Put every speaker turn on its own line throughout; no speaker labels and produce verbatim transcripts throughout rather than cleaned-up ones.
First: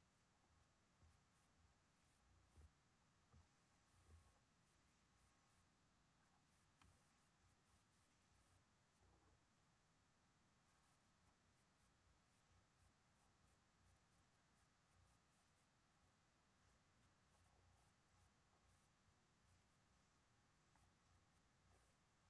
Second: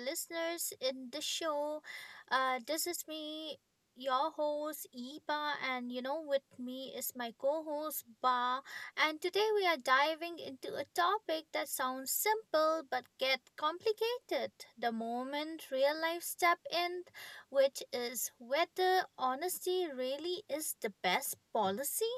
listeners in the show. Uh, this is me, your host Eba, and you know, with me is my co-host Ba. And today we are diving into a topic that sounds simple but get complicated the moment real life step in, which is whether honesty really is the best policy.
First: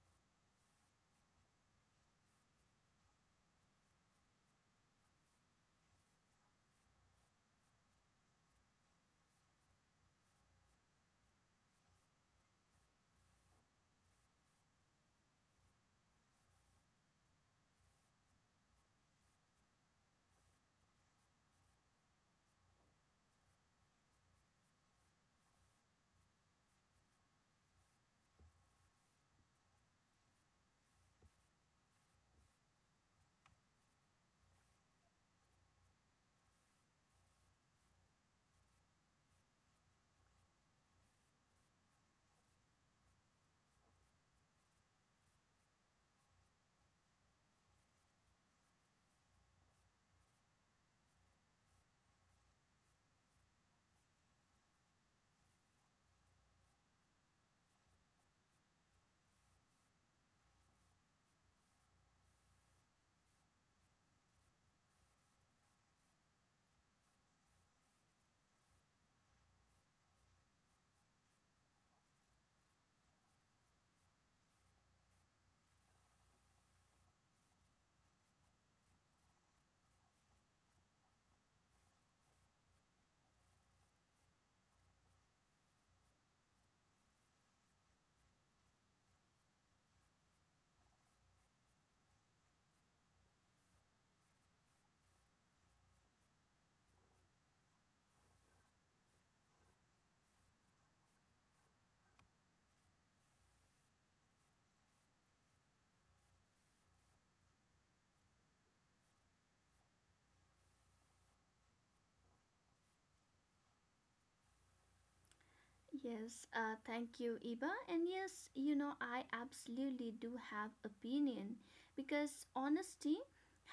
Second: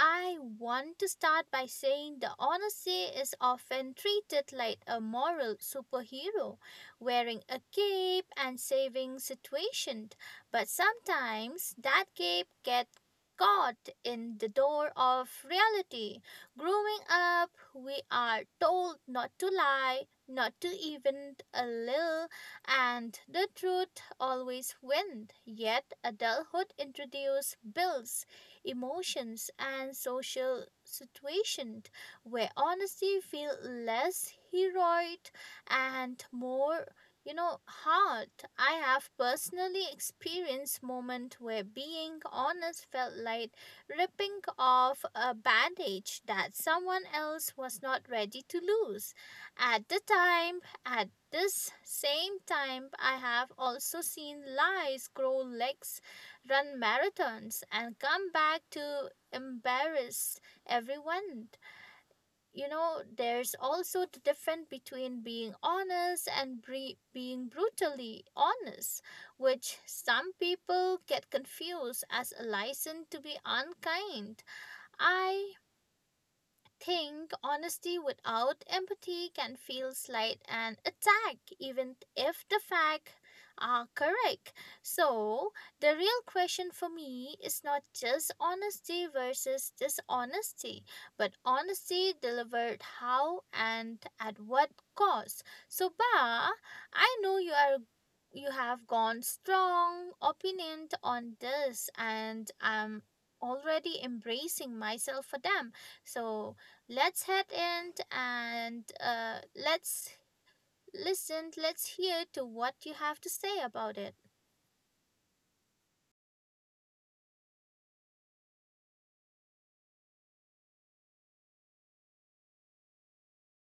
I want to start by saying the honesty is often treated like a moral superhero, wearing a cape and saving situations. But sometimes that cape gets caught in the door of reality. Growing up, we are told not to lie, not to even a little, and the truth always wins. Yet adulthood introduces bills emotions, and social situations where honesty feels less heroic and more you know hard. I have personally experienced moments where being honest felt like ripping off a bandage that someone else was not ready to lose at the time. At this same time, I have also seen lies grow legs run marathons and come back to embarrass everyone. You know, there's also the difference between being honest and bre- being brutally honest, which some people get confused as a license to be unkind. I think honesty without empathy can feel slight and attack even if the facts are correct. So the real question for me is not just honesty versus dishonesty but honesty delivered how and at what cost. So, Ba, I know you are you have gone strong opinion on this, and I'm already embracing myself for them. So let's head in, and uh, let's listen let's hear to what you have to say about it.
Yes, uh, thank you, Iba. And yes, you know, I absolutely do have opinion because honesty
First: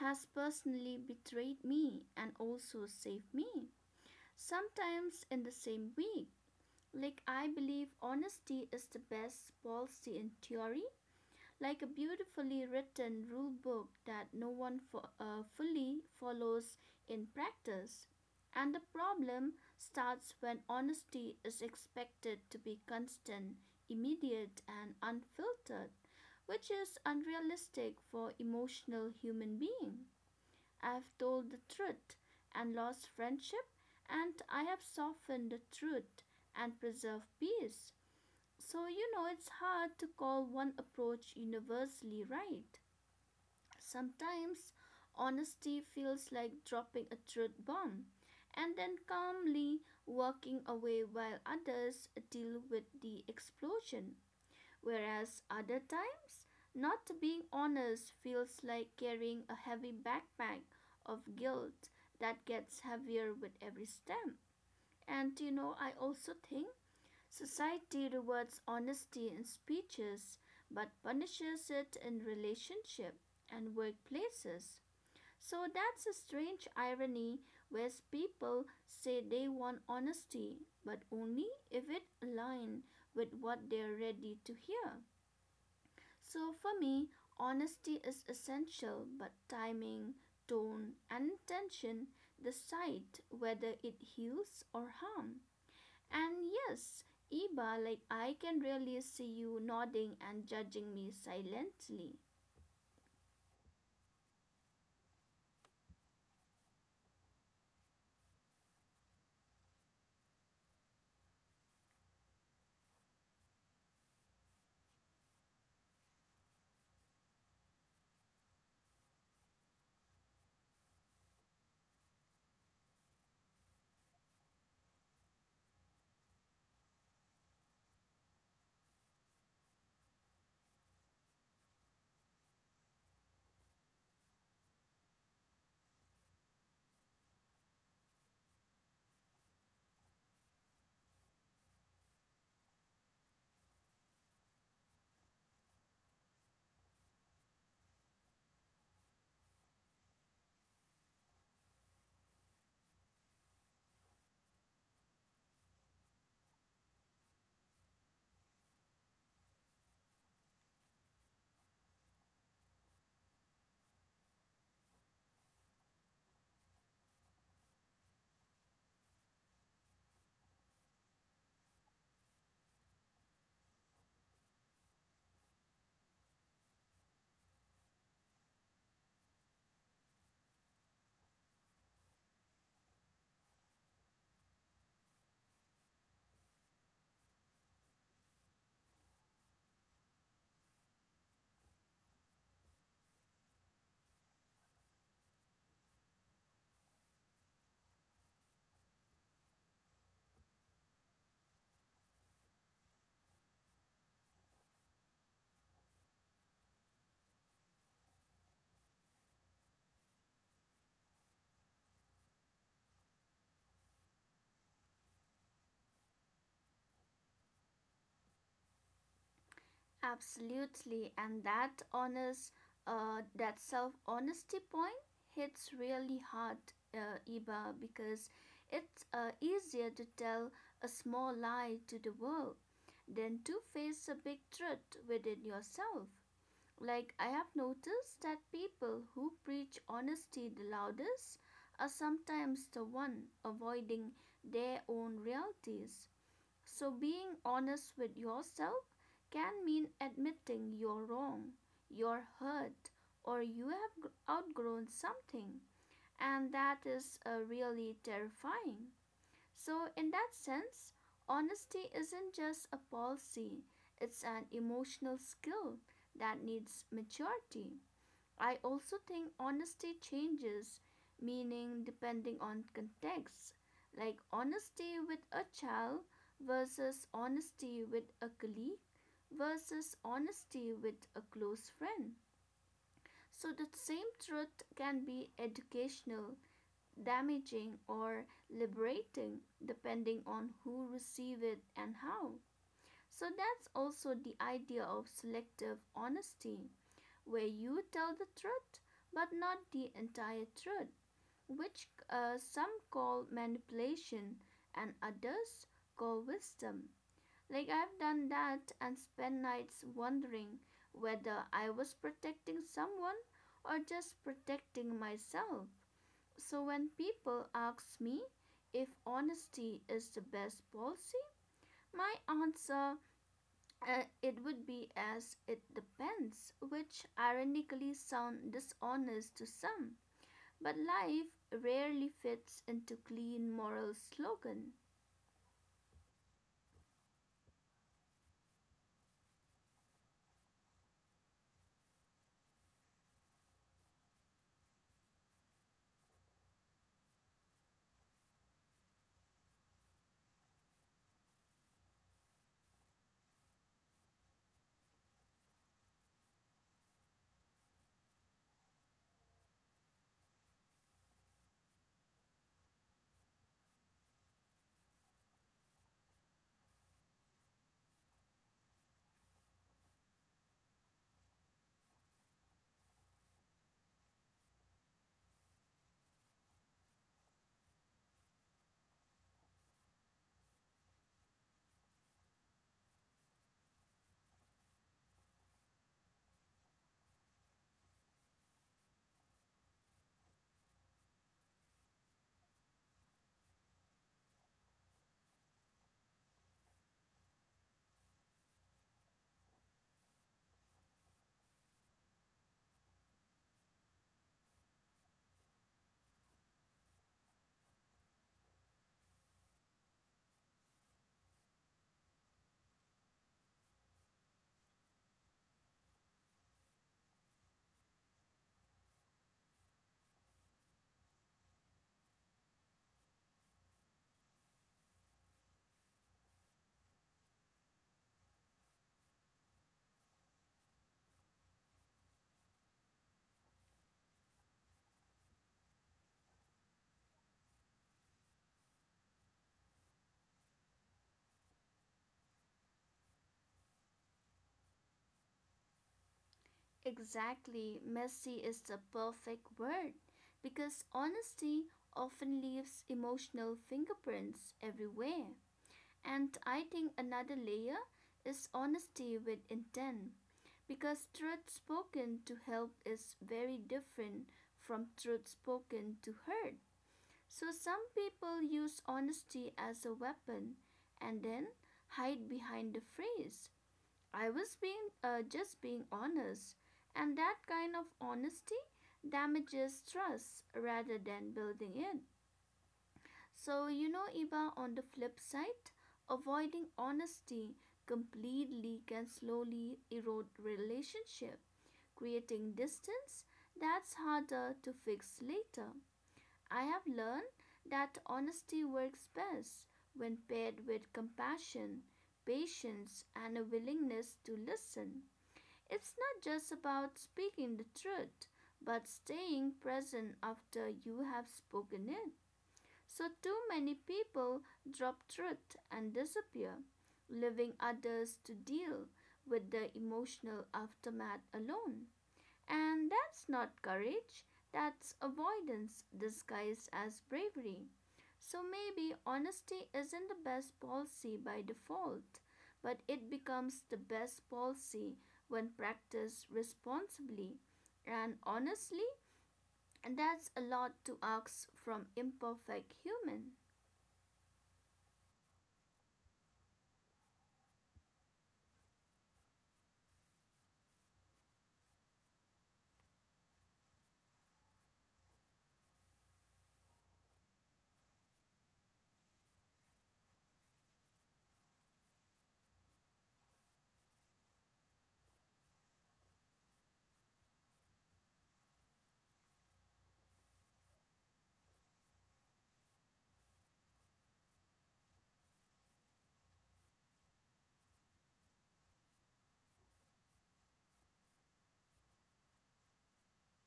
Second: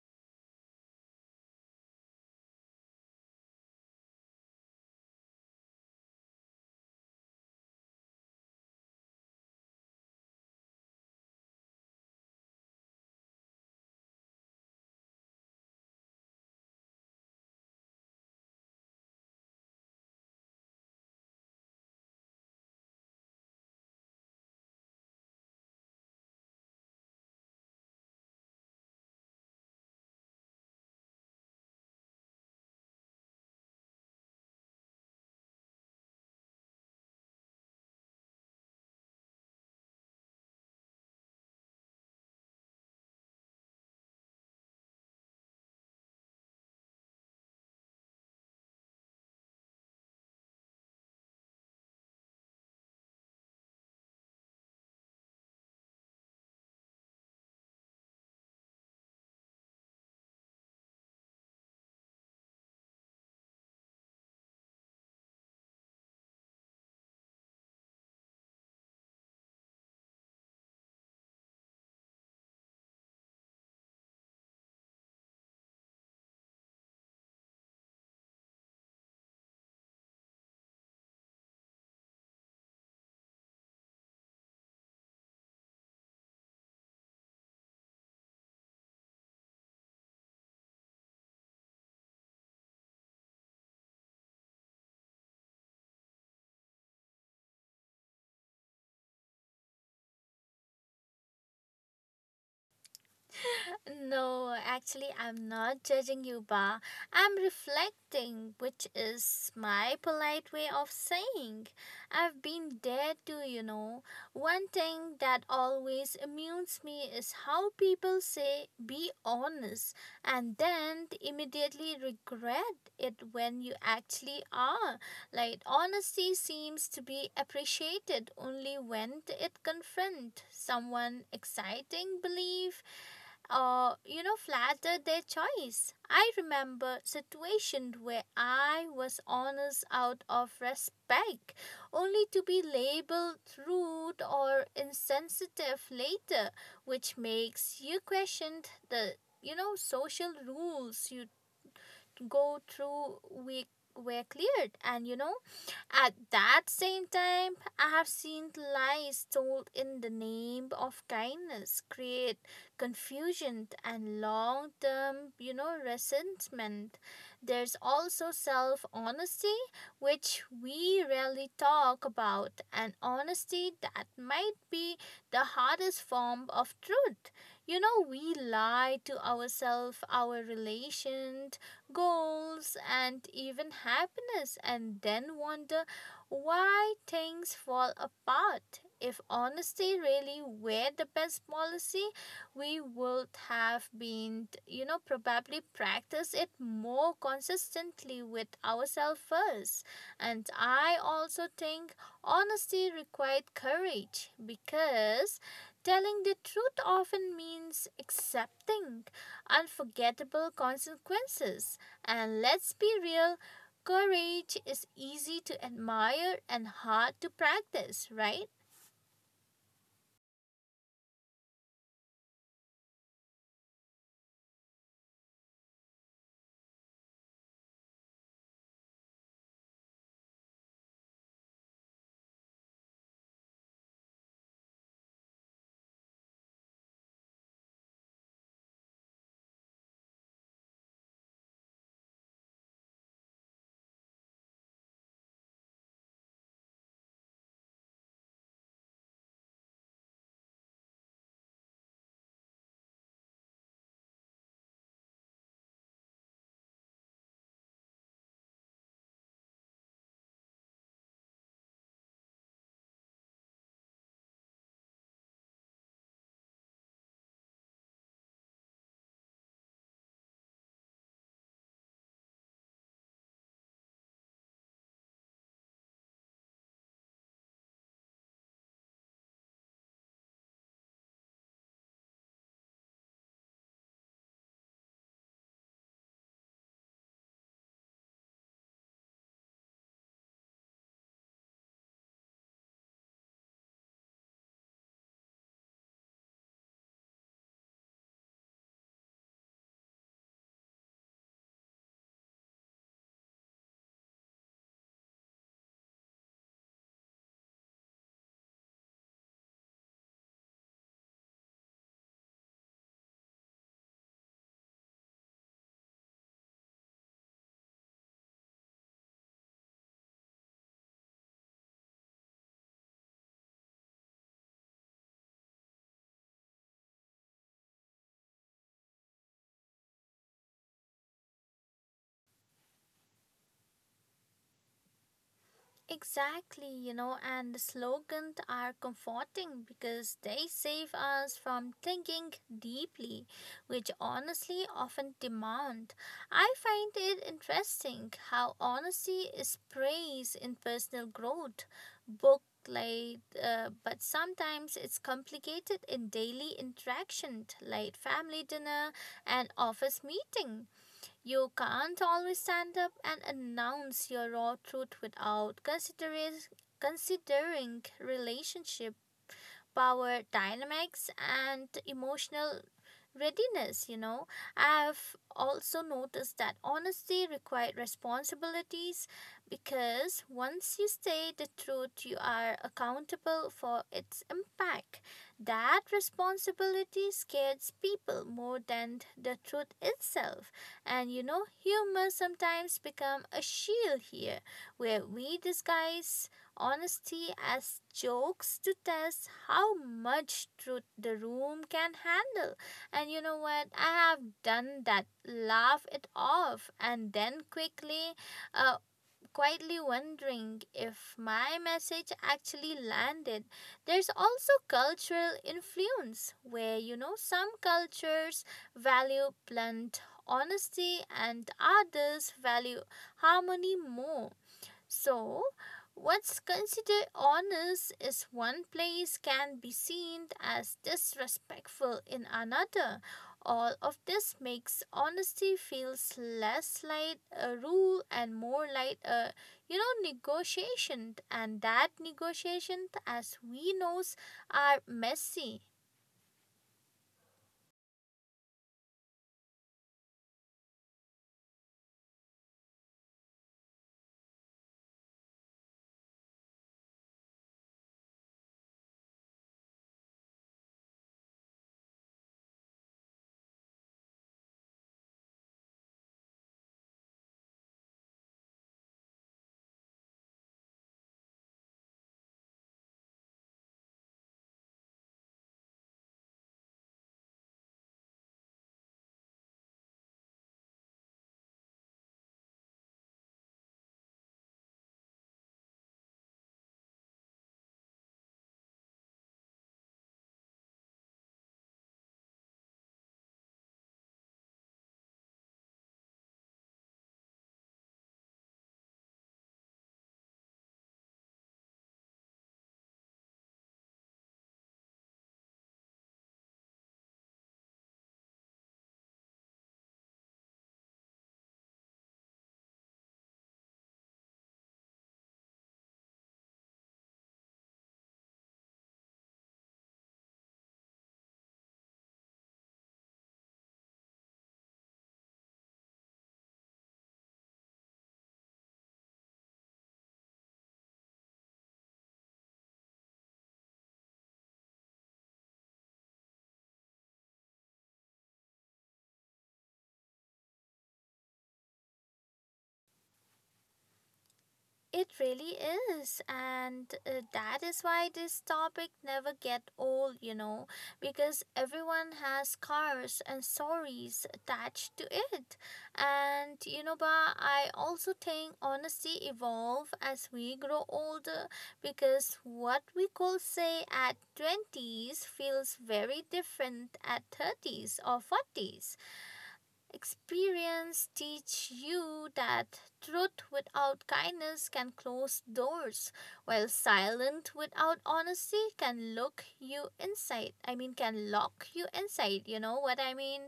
has personally betrayed me and also saved me. Sometimes in the same week. Like I believe honesty is the best policy in theory, like a beautifully written rule book that no one fo- uh, fully follows in practice. And the problem starts when honesty is expected to be constant, immediate, and unfiltered, which is unrealistic for emotional human being. I've told the truth and lost friendship, and I have softened the truth and preserved peace. So, you know, it's hard to call one approach universally right. Sometimes honesty feels like dropping a truth bomb and then calmly walking away while others deal with the explosion. Whereas other times, not being honest feels like carrying a heavy backpack of guilt that gets heavier with every step. And you know, I also think society rewards honesty in speeches but punishes it in relationships and workplaces. So that's a strange irony where people say they want honesty but only if it aligns with what they're ready to hear. So for me, honesty is essential but timing, tone and intention decide whether it heals or harms. And yes, Iba, like I can really see you nodding and judging me silently.
No, actually, I'm not judging you, Ba. I'm reflecting, which is my polite way of saying. I've been there too, you know. One thing that always amuses me is how people say, be honest, and then they immediately regret it when you actually are. Like, honesty seems to be appreciated only when it confronts someone exciting belief or you know, flatter their choice. I remember situation where I was honest out of respect, only to be labeled rude or insensitive later, which makes you question the, you know, social rules you go through week were cleared, and you know at that same time, I have seen lies told in the name of kindness create confusion and long term, you know, resentment. There's also self honesty, which we rarely talk about, and honesty that might be the hardest form of truth. You know, we lie to ourselves, our relations, goals, and even happiness, and then wonder why things fall apart. If honesty really were the best policy, we would have been, you know, probably practice it more consistently with ourselves first. And I also think honesty required courage because telling the truth often means accepting unforgettable consequences. And let's be real, courage is easy to admire and hard to practice, right?
Absolutely, and that honest, uh, that self honesty point hits really hard, uh, Iba, because it's uh, easier to tell a small lie to the world than to face a big truth within yourself. Like, I have noticed that people who preach honesty the loudest are sometimes the one avoiding their own realities. So, being honest with yourself can mean admitting you're wrong, you're hurt, or you have outgrown something. And that is uh, really terrifying. So, in that sense, honesty isn't just a policy, it's an emotional skill that needs maturity. I also think honesty changes meaning depending on context, like honesty with a child versus honesty with a colleague versus honesty with a close friend. So, the same truth can be educational damaging, or liberating, depending on who receives it and how. So that's also the idea of selective honesty, where you tell the truth but not the entire truth, which uh, some call manipulation and others call wisdom. Like I've done that and spent nights wondering whether I was protecting someone or just protecting myself. So when people ask me if honesty is the best policy, my answer uh, it would be as it depends, which ironically sound dishonest to some. But life rarely fits into clean moral slogan.
Exactly, you know, and the slogans are comforting because they save us from thinking deeply, which honestly often demand. I find it interesting how honesty is praised in personal growth, book like, uh, but sometimes it's complicated in daily interaction, like family dinner and office meeting. You can't always stand up and announce your raw truth without considering considering relationship, power dynamics, and emotional readiness you know I've also noticed that honesty required responsibilities, because once you say the truth you are accountable for its impact. That responsibility scares people more than the truth itself, and you know humor sometimes become a shield here where we disguise honesty as jokes to test how much truth the room can handle. And you know what? I have done that. Laugh it off and then quickly, uh, quietly wondering if my message actually landed. There's also cultural influence where, you know, some cultures value blunt honesty and others value harmony more. So, what's considered honest is one place can be seen as disrespectful in another. All of this makes honesty feels less like a rule and more like a you know negotiation, and that negotiation as we knows are messy.
Exactly, messy is the perfect word because honesty often leaves emotional fingerprints everywhere. And I think another layer is honesty with intent, because truth spoken to help is very different from truth spoken to hurt. So some people use honesty as a weapon and then hide behind the phrase, I was being uh, just being honest. And that kind of honesty damages trust rather than building it. So, you know, Iba, on the flip side, avoiding honesty completely can slowly erode relationship, creating distance that's harder to fix later. I have learned that honesty works best when paired with compassion, patience, and a willingness to listen. It's not just about speaking the truth, but staying present after you have spoken it. So, too many people drop truth and disappear, leaving others to deal with the emotional aftermath alone. And that's not courage, that's avoidance disguised as bravery. So, maybe honesty isn't the best policy by default, but it becomes the best policy when practiced responsibly. And honestly, that's a lot to ask from imperfect human.
It really is, and uh, that is why this topic never get old, you know, because everyone has scars and stories attached to it. And you know, but I also think honesty evolve as we grow older because what we could say at twenties feels very different at thirties or forties. Experience teach you that truth without kindness can close doors, while silent without honesty can look you inside. I mean can lock you inside, you know what I mean?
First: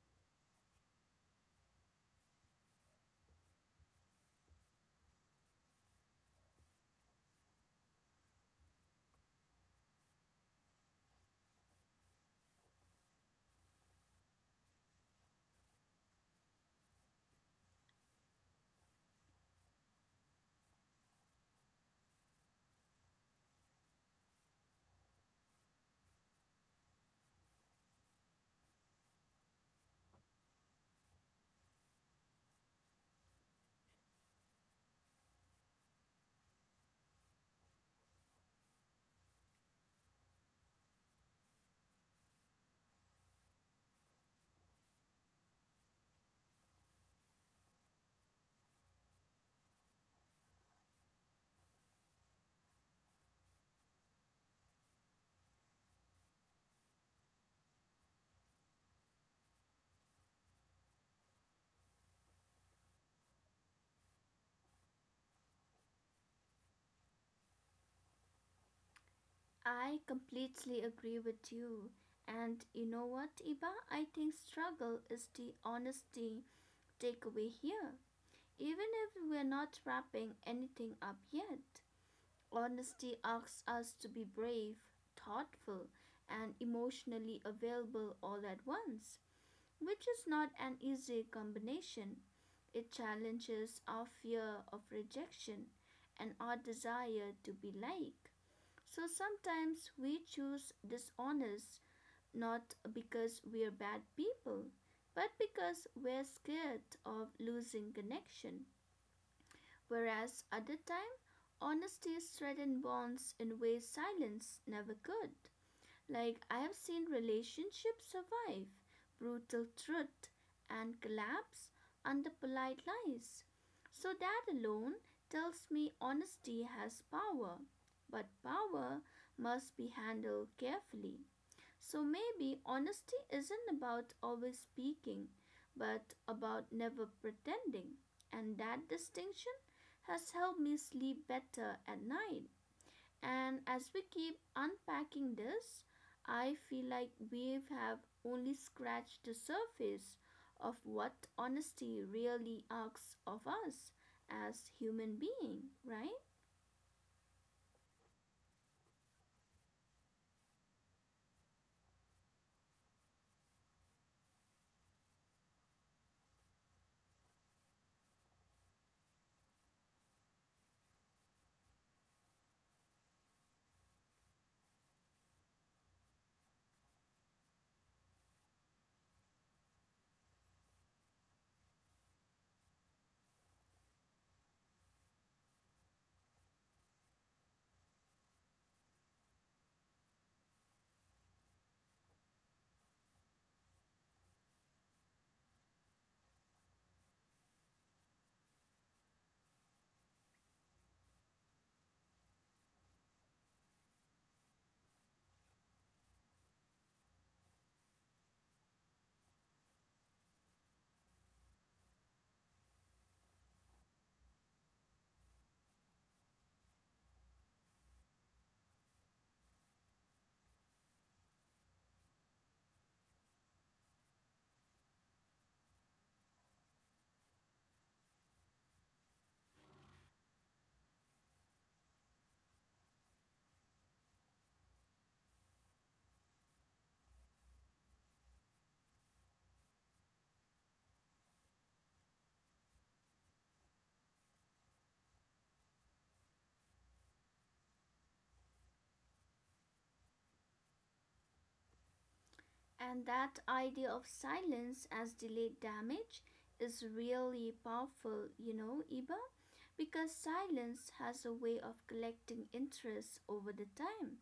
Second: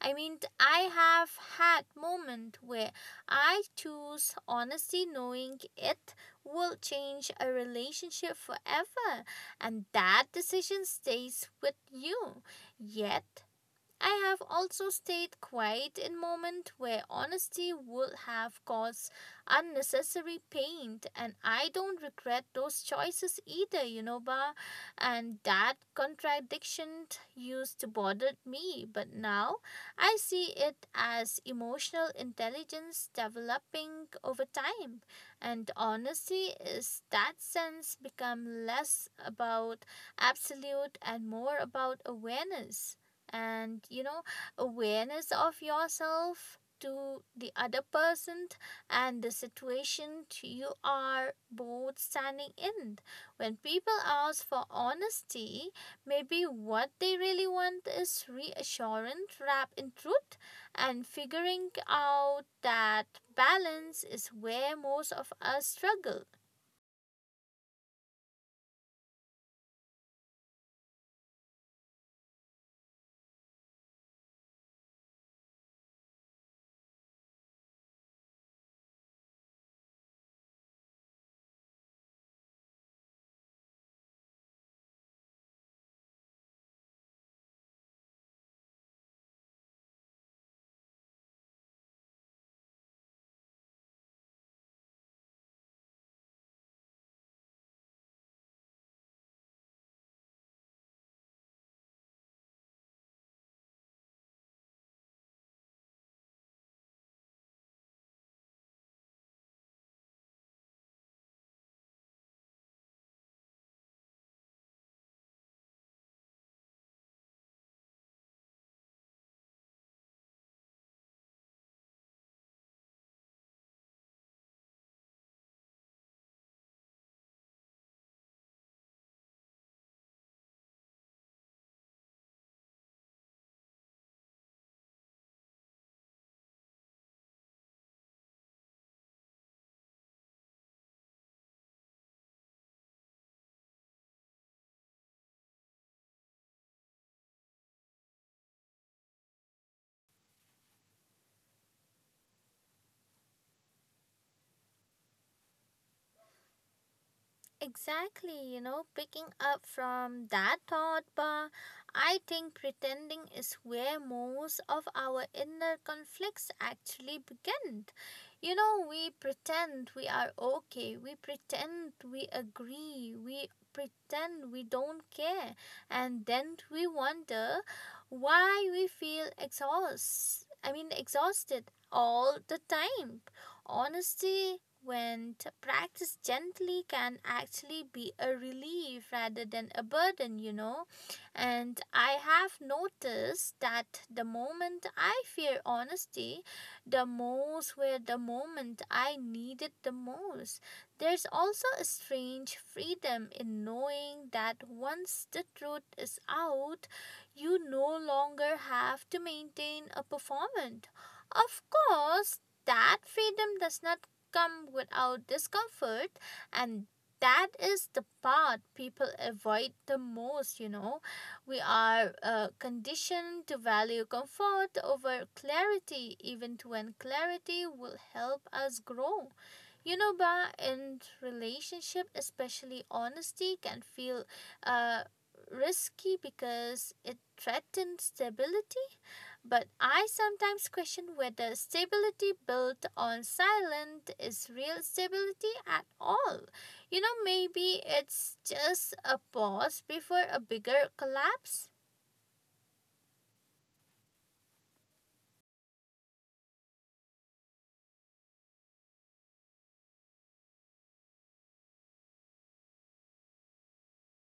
I mean I have had moment where I choose honesty knowing it will change a relationship forever, and that decision stays with you. Yet I have also stayed quiet in moments where honesty would have caused unnecessary pain, and I don't regret those choices either, you know, Ba. And that contradiction used to bother me, but now I see it as emotional intelligence developing over time, and honesty is that sense become less about absolute and more about awareness, and you know awareness of yourself to the other person and the situation you are both standing in. When people ask for honesty, maybe what they really want is reassurance wrapped in truth, and figuring out that balance is where most of us struggle.
I completely agree with you. And you know what, Iba? I think struggle is the honesty takeaway here. Even if we're not wrapping anything up yet, honesty asks us to be brave, thoughtful, and emotionally available all at once, which is not an easy combination. It challenges our fear of rejection and our desire to be liked. So sometimes we choose dishonest not because we're bad people, but because we're scared of losing connection. Whereas other time, honesty strengthens bonds in ways silence never could. Like, I have seen relationships survive brutal truth and collapse under polite lies. So, that alone tells me honesty has power, but power must be handled carefully. So, maybe honesty isn't about always speaking, but about never pretending, and that distinction has helped me sleep better at night. And as we keep unpacking this, I feel like we have only scratched the surface of what honesty really asks of us as human being, right?
Exactly, you know, picking up from that thought, Pa, I think pretending is where most of our inner conflicts actually begin. You know, we pretend we are okay, we pretend we agree, we pretend we don't care, and then we wonder why we feel exhaust. I mean, exhausted all the time. Honesty, when practiced gently, can actually be a relief rather than a burden, you know. And I have noticed that the moment I fear honesty, the most were the moment I need it the most. There's also a strange freedom in knowing that once the truth is out, you no longer have to maintain a performance. Of course, that freedom does not come without discomfort, and that is the part people avoid the most you know We are uh, conditioned to value comfort over clarity, even when clarity will help us grow you know Ba, in relationship especially, honesty can feel uh, risky because it threatens stability, but I sometimes question whether stability built on silence is real stability at all. You know, maybe it's just a pause before a bigger collapse.
And that idea of silence as delayed damage is really powerful, you know, Iba, because silence has a way of collecting interest over the time.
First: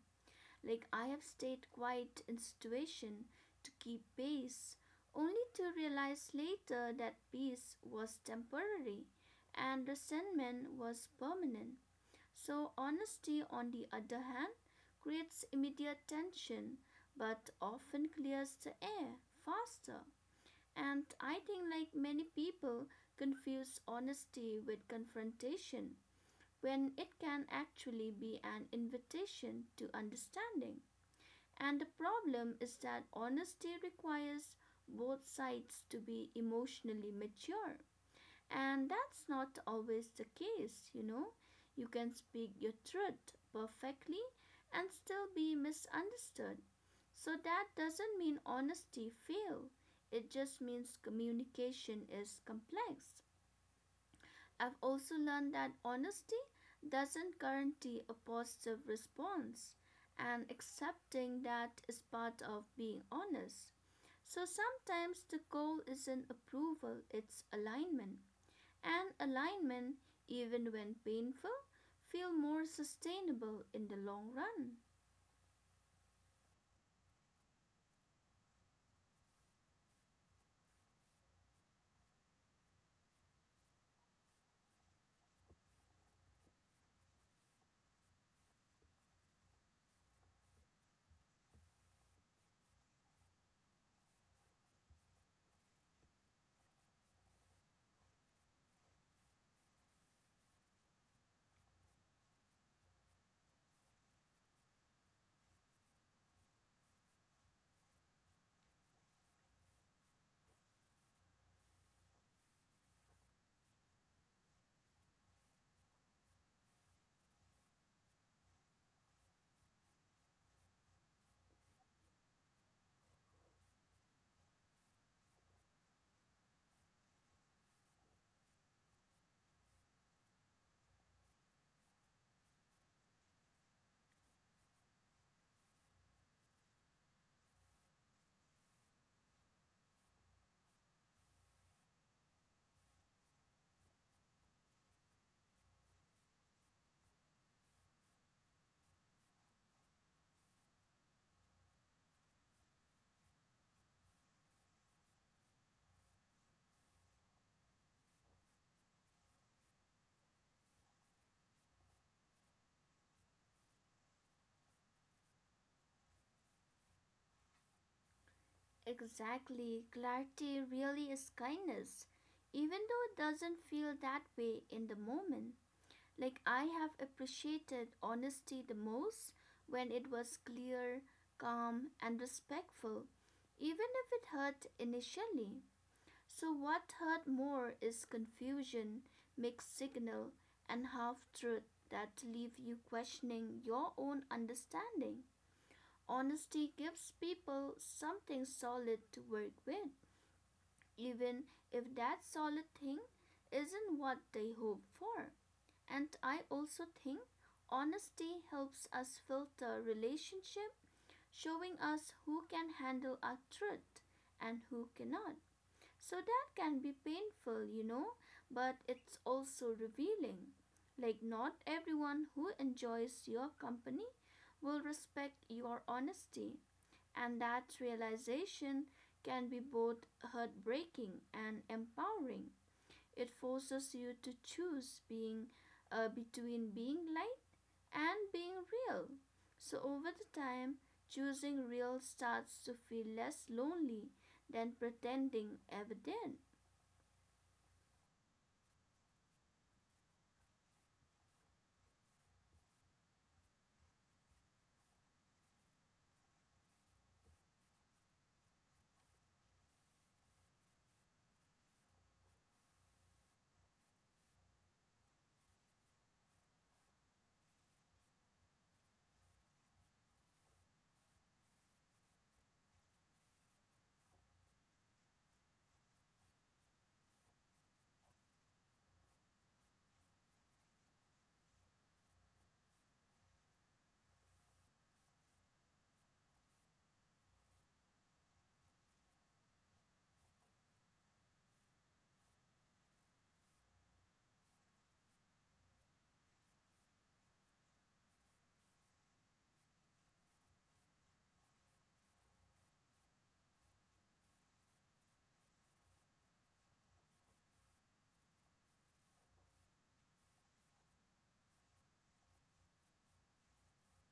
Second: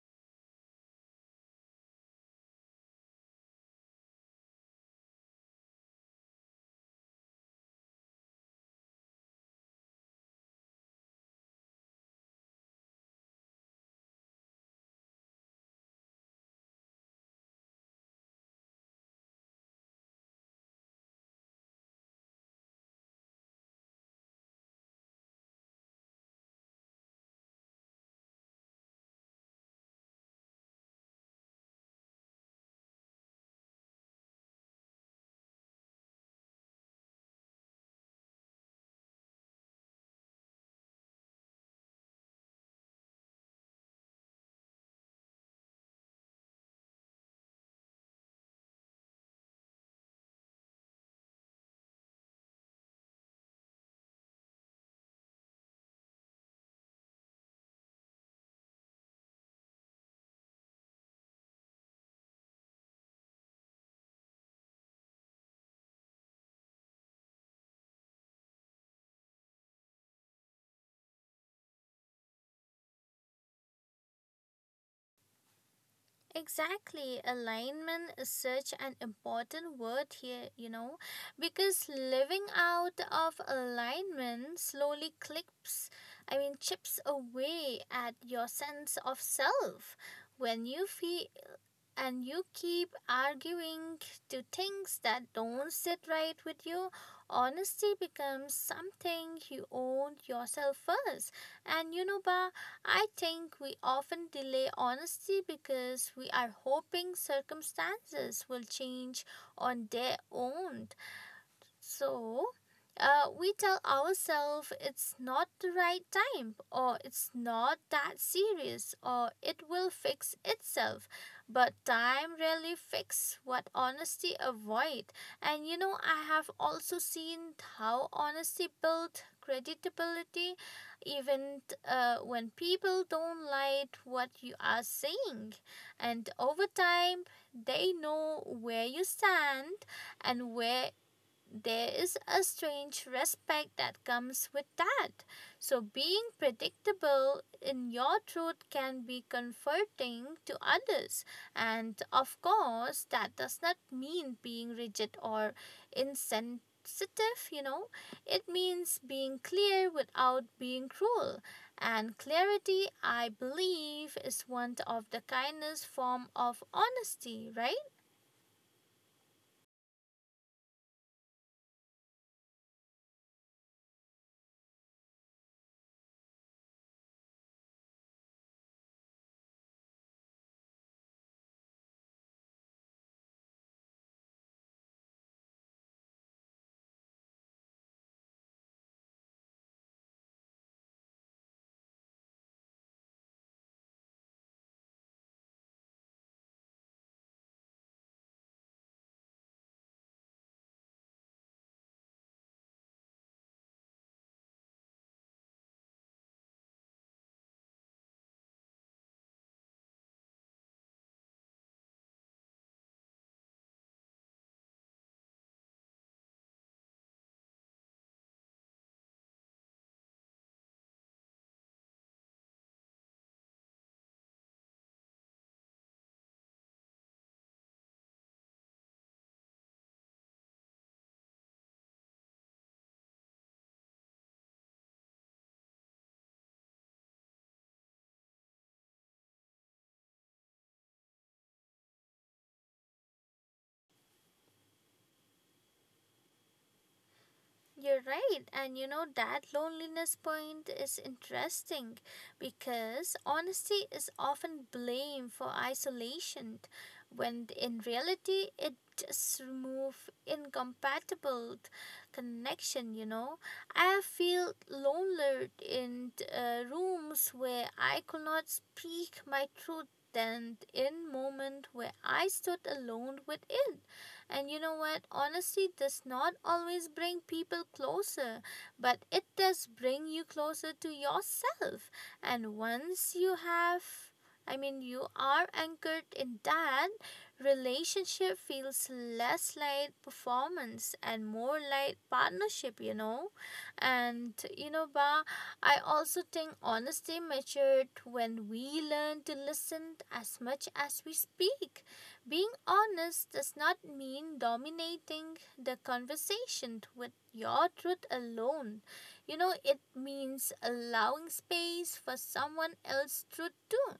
Like I have stayed quiet in situation to keep peace, only to realize later that peace was temporary and resentment was permanent. So honesty, on the other hand, creates immediate tension but often clears the air faster. And I think, like many people, confuse honesty with confrontation when it can actually be an invitation to understanding. And the problem is that honesty requires both sides to be emotionally mature. And that's not always the case, you know. You can speak your truth perfectly and still be misunderstood. So that doesn't mean honesty failed. It just means communication is complex. I've also learned that honesty doesn't guarantee a positive response, and accepting that is part of being honest. So sometimes the goal isn't approval, it's alignment. And alignment, even when painful, feel more sustainable in the long run.
Exactly, alignment is such an important word here, you know, because living out of alignment slowly clips, I mean, chips away at your sense of self when you feel and you keep arguing to things that don't sit right with you, honesty becomes something you own yourself first. And you know, Ba, I think we often delay honesty because we are hoping circumstances will change on their own. So, uh, we tell ourselves it's not the right time, or it's not that serious, or it will fix itself. But time rarely fixes what honesty avoid. And you know, I have also seen how honesty builds credibility, even uh, when people don't like what you are saying. And over time, they know where you stand, and where there is a strange respect that comes with that. So, being predictable in your truth can be comforting to others. And of course, that does not mean being rigid or insensitive, you know. It means being clear without being cruel. And clarity, I believe, is one of the kindest form of honesty, right?
Exactly, clarity really is kindness, even though it doesn't feel that way in the moment. Like, I have appreciated honesty the most when it was clear, calm, and respectful, even if it hurt initially. So, what hurt more is confusion, mixed signal, and half truth that leave you questioning your own understanding. Honesty gives people something solid to work with, even if that solid thing isn't what they hope for. And I also think honesty helps us filter relationship, showing us who can handle our truth and who cannot. So that can be painful, you know, but it's also revealing. Like, not everyone who enjoys your company will respect your honesty, and that realization can be both heartbreaking and empowering. It forces you to choose being uh, between being light and being real. So over the time, choosing real starts to feel less lonely than pretending ever did.
You're right. And you know, that loneliness point is interesting, because honesty is often blamed for isolation, when in reality, it just removes incompatible connection, you know. I feel lonelier in uh, rooms where I could not speak my truth than in moment where I stood alone with it. And you know what? Honesty does not always bring people closer, but it does bring you closer to yourself. And once you have, I mean, you are anchored in that, relationship feels less like performance and more like partnership, you know? And, you know, Ba, I also think honesty matured when we learn to listen as much as we speak. Being honest does not mean dominating the conversation with your truth alone. You know, it means allowing space for someone else's truth too,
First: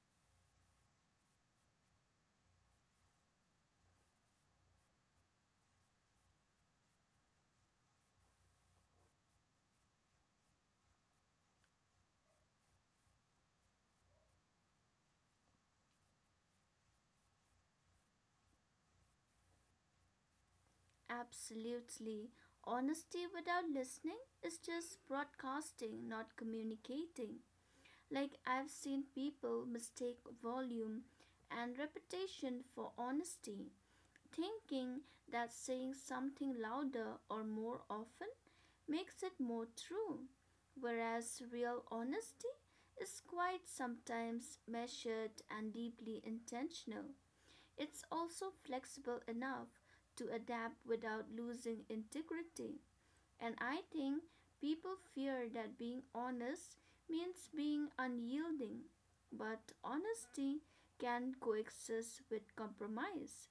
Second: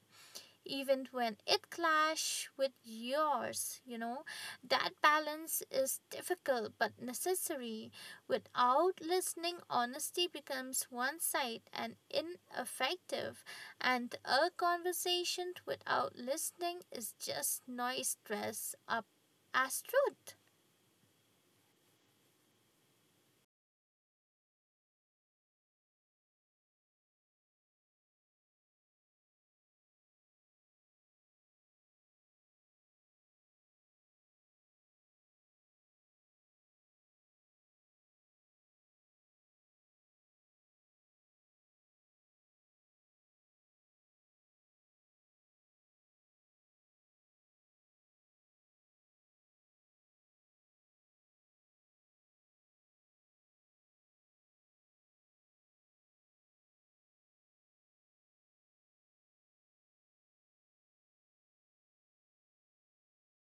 even when it clash with yours you know That balance is difficult but necessary. Without listening, honesty becomes one sided and ineffective, and a conversation without listening is just noise dressed up as truth.
Absolutely. Honesty without listening is just broadcasting, not communicating. Like I've seen people mistake volume and reputation for honesty, thinking that saying something louder or more often makes it more true, whereas real honesty is quite sometimes measured and deeply intentional. It's also flexible enough to adapt without losing integrity. And I think people fear that being honest means being unyielding, but honesty can coexist with compromise.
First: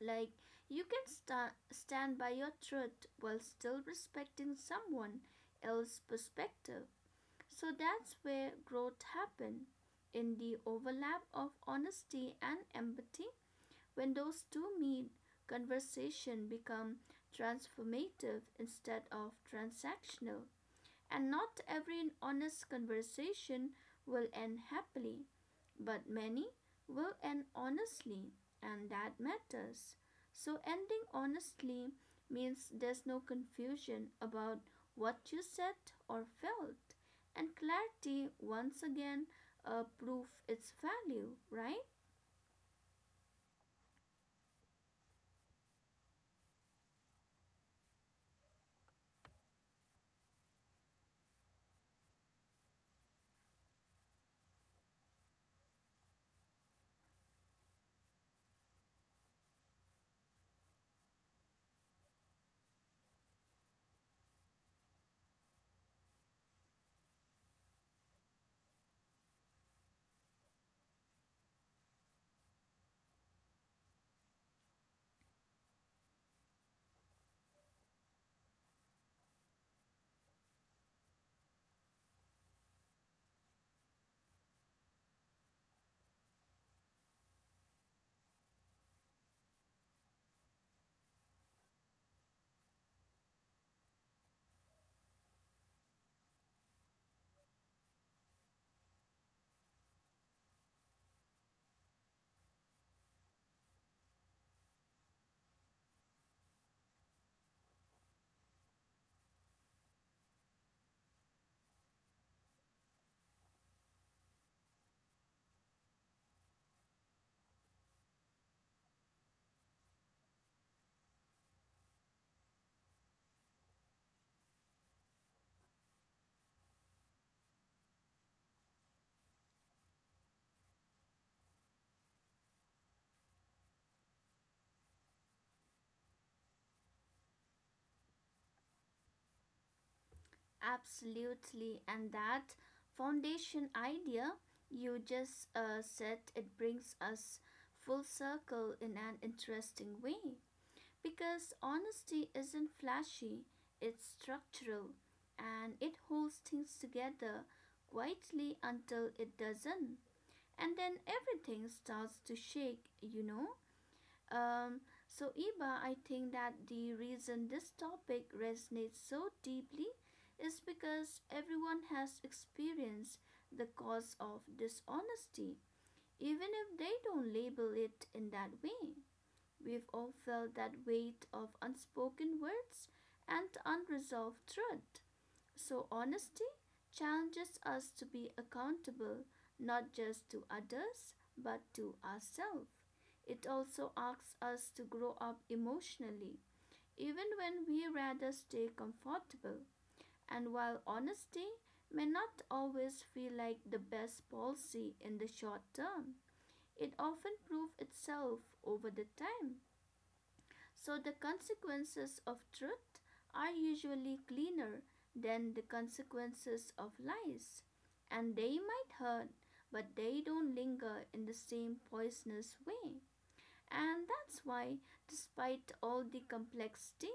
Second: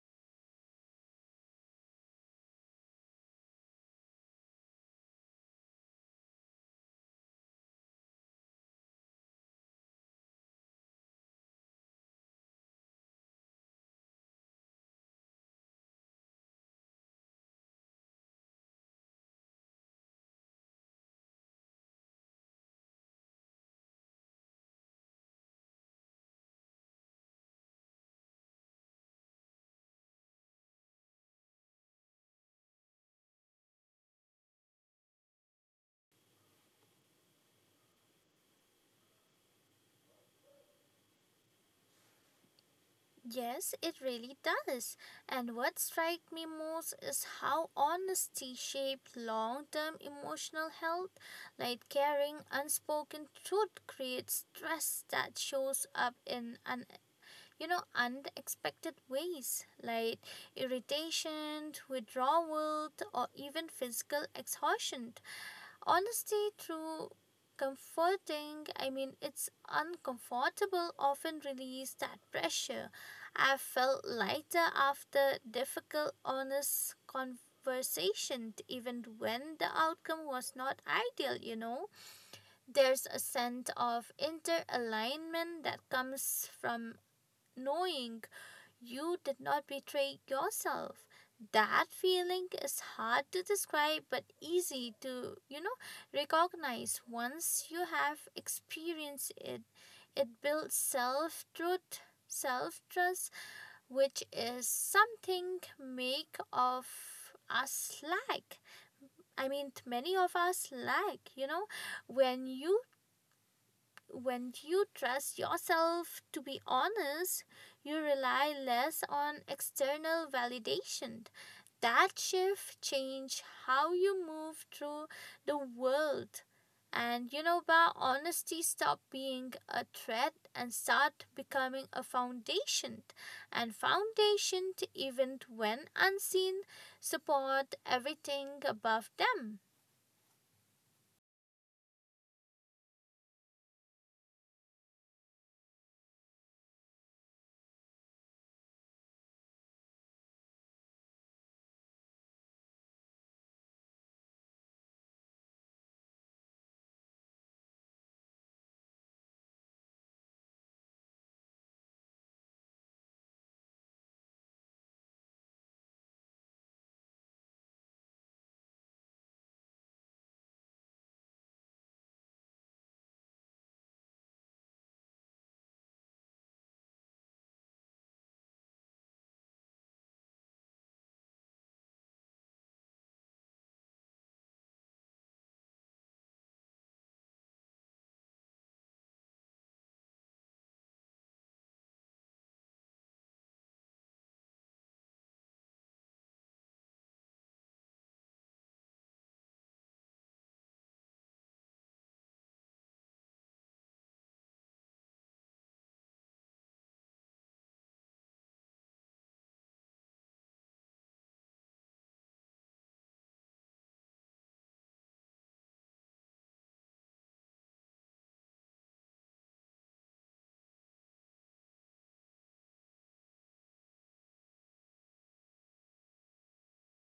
Like, you can sta- stand by your truth while still respecting someone else's perspective. So that's where growth happens in the overlap of honesty and empathy. When those two meet, conversation become transformative instead of transactional and not every honest conversation will end happily, but many will end honestly, and that matters. So, ending honestly means there's no confusion about what you said or felt, and clarity once again uh, proof its value, right?
Yes, it really does. And what strikes me most is how honesty shapes long term emotional health. Like carrying unspoken truth creates stress that shows up in un- you know unexpected ways like irritation, withdrawal, or even physical exhaustion. Honesty through comforting, I mean, it's uncomfortable often release that pressure. I felt lighter after difficult honest conversation, even when the outcome was not ideal you know There's a sense of interalignment that comes from knowing you did not betray yourself. That feeling is hard to describe but easy to, you know, recognize once you have experienced it. It builds self truth, self trust, which is something make of us lack. I mean, many of us lack, you know, when you when you trust yourself to be honest, you rely less on external validation. That shift changed how you move through the world. And you know, Ba, honesty stop being a threat and start becoming a foundation. And foundation, even when unseen, support everything above them.
Absolutely. And that foundation idea you just uh, said, it brings us full circle in an interesting way. Because honesty isn't flashy, it's structural and it holds things together quietly until it doesn't. And then everything starts to shake, you know? Um, so, Iba, I think that the reason this topic resonates so deeply is because everyone has experienced the cause of dishonesty, even if they don't label it in that way. We've all felt that weight of unspoken words and unresolved truth. So, honesty challenges us to be accountable not just to others but to ourselves. It also asks us to grow up emotionally, even when we rather stay comfortable. And while honesty may not always feel like the best policy in the short term, it often proves itself over the time. So the consequences of truth are usually cleaner than the consequences of lies, and they might hurt, but they don't linger in the same poisonous way. And that's why, despite all the complexity,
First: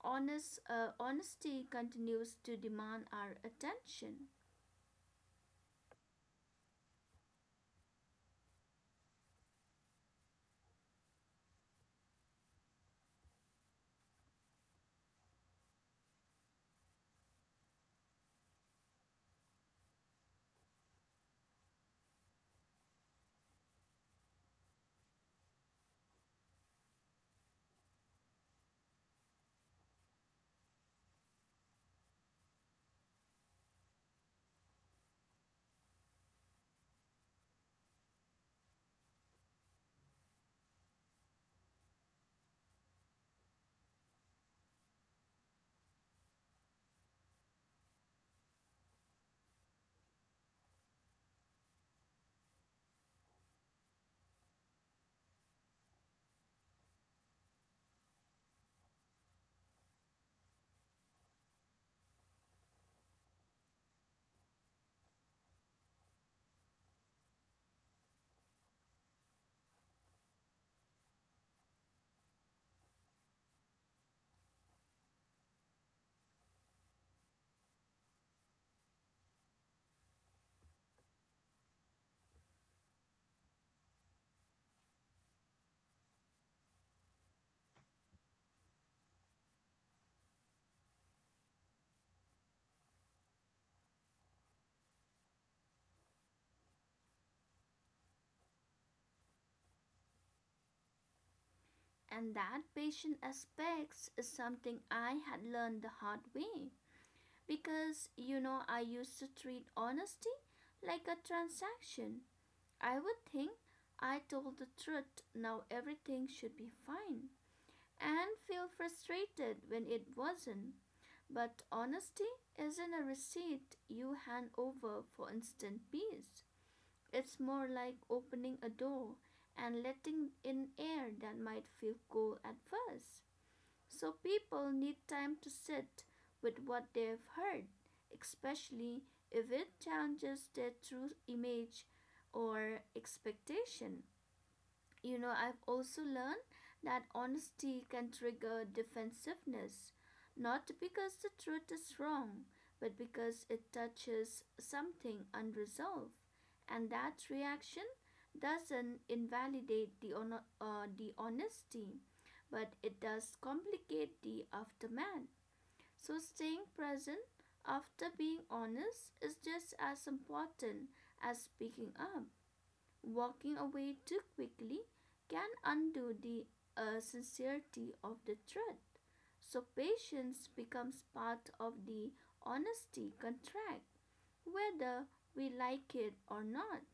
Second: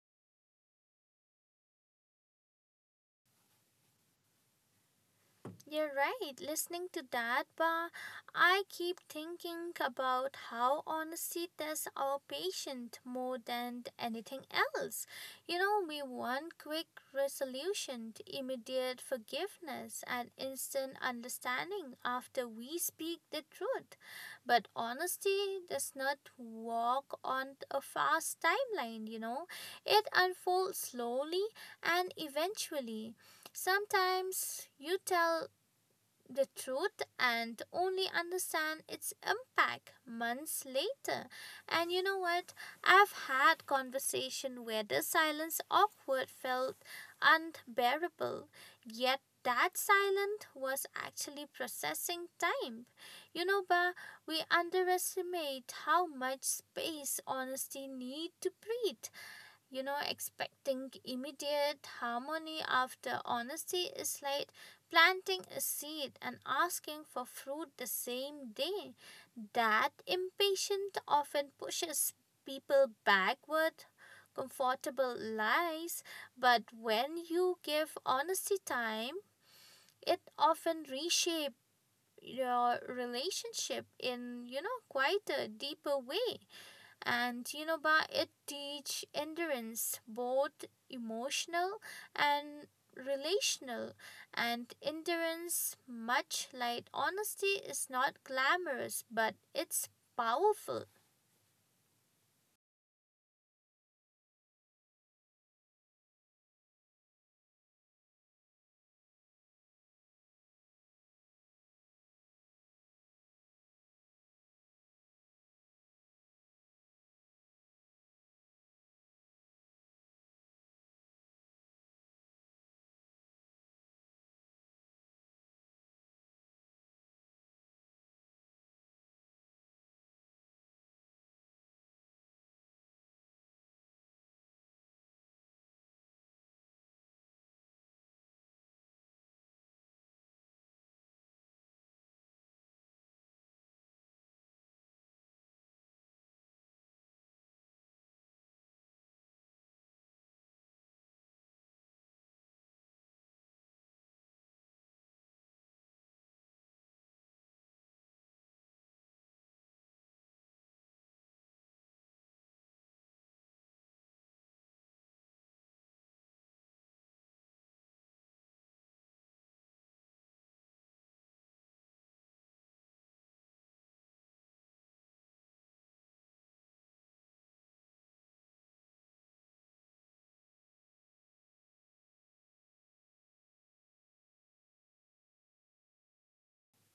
honest, uh, honesty continues to demand our attention.
You're right, listening to that, but I keep thinking about how honesty tests our patient more than anything else. You know, we want quick resolution, immediate forgiveness, and instant understanding after we speak the truth. But honesty does not walk on a fast timeline, you know, it unfolds slowly and eventually. Sometimes you tell the truth and only understand its impact months later, and you know what, I've had conversation where the silence awkward felt unbearable, yet that silence was actually processing time. You know ba We underestimate how much space honesty need to breathe. You know expecting immediate harmony after honesty is like planting a seed and asking for fruit the same day. That impatience often pushes people backward, comfortable lies. But when you give honesty time, it often reshapes your relationship in, you know quite a deeper way. And you know ba It teach endurance, both emotional and relational, and endurance, much like honesty, is not glamorous, but it's powerful.
And that patient aspects is something I had learned the hard way. Because you know, I used to treat honesty like a transaction. I would think I told the truth, now everything should be fine, and feel frustrated when it wasn't. But honesty isn't a receipt you hand over for instant peace. It's more like opening a door and letting in air that might feel cold at first, so people need time to sit with what they've heard, especially if it challenges their true image or expectation. You know, I've also learned that honesty can trigger defensiveness, not because the truth is wrong, but because it touches something unresolved. And that reaction doesn't invalidate the, ono- uh, the honesty, but it does complicate the aftermath. So, staying present after being honest is just as important as speaking up. Walking away too quickly can undo the uh, sincerity of the threat. So patience becomes part of the honesty contract, whether we like it or not.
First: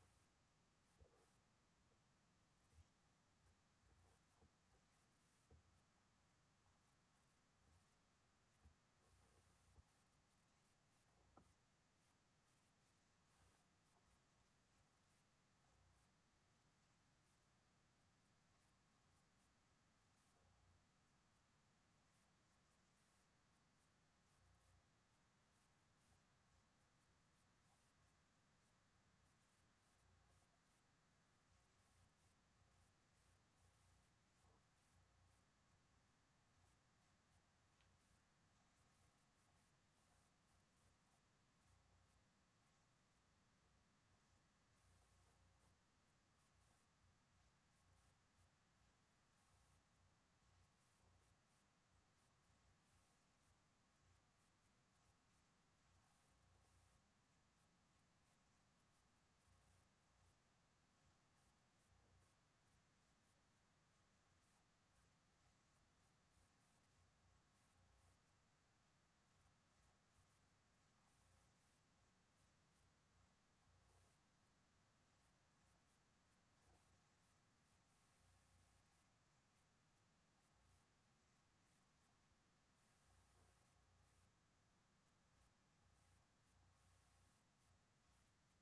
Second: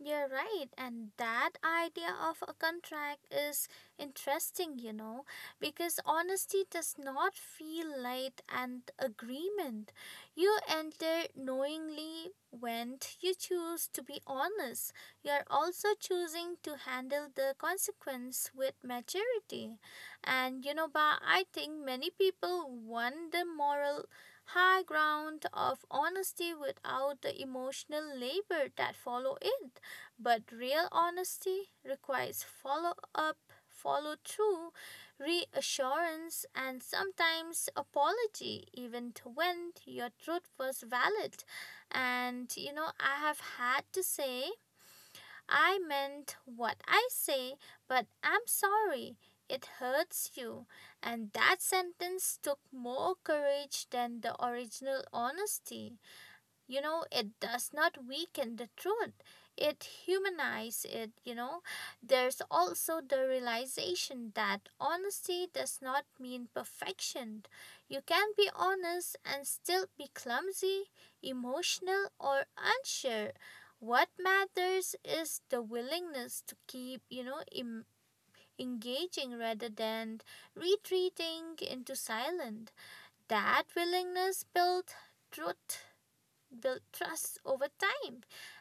You're right, and that idea of a contract is interesting, you know, because honesty does not feel like an agreement. You enter knowingly when you choose to be honest. You're also choosing to handle the consequence with maturity. And you know, ba. I think many people want the moral high ground of honesty without the emotional labor that follow it, but real honesty requires follow up, follow through, reassurance, and sometimes apology, even when your truth was valid. And you know, I have had to say, I meant what I say, but I'm sorry. It hurts you. And that sentence took more courage than the original honesty you know It does not weaken the truth, it humanizes it you know There's also the realization that honesty does not mean perfection. You can be honest and still be clumsy, emotional, or unsure. What matters is the willingness to keep, you know im engaging rather than retreating into silence. That willingness builds truth, build trust over time.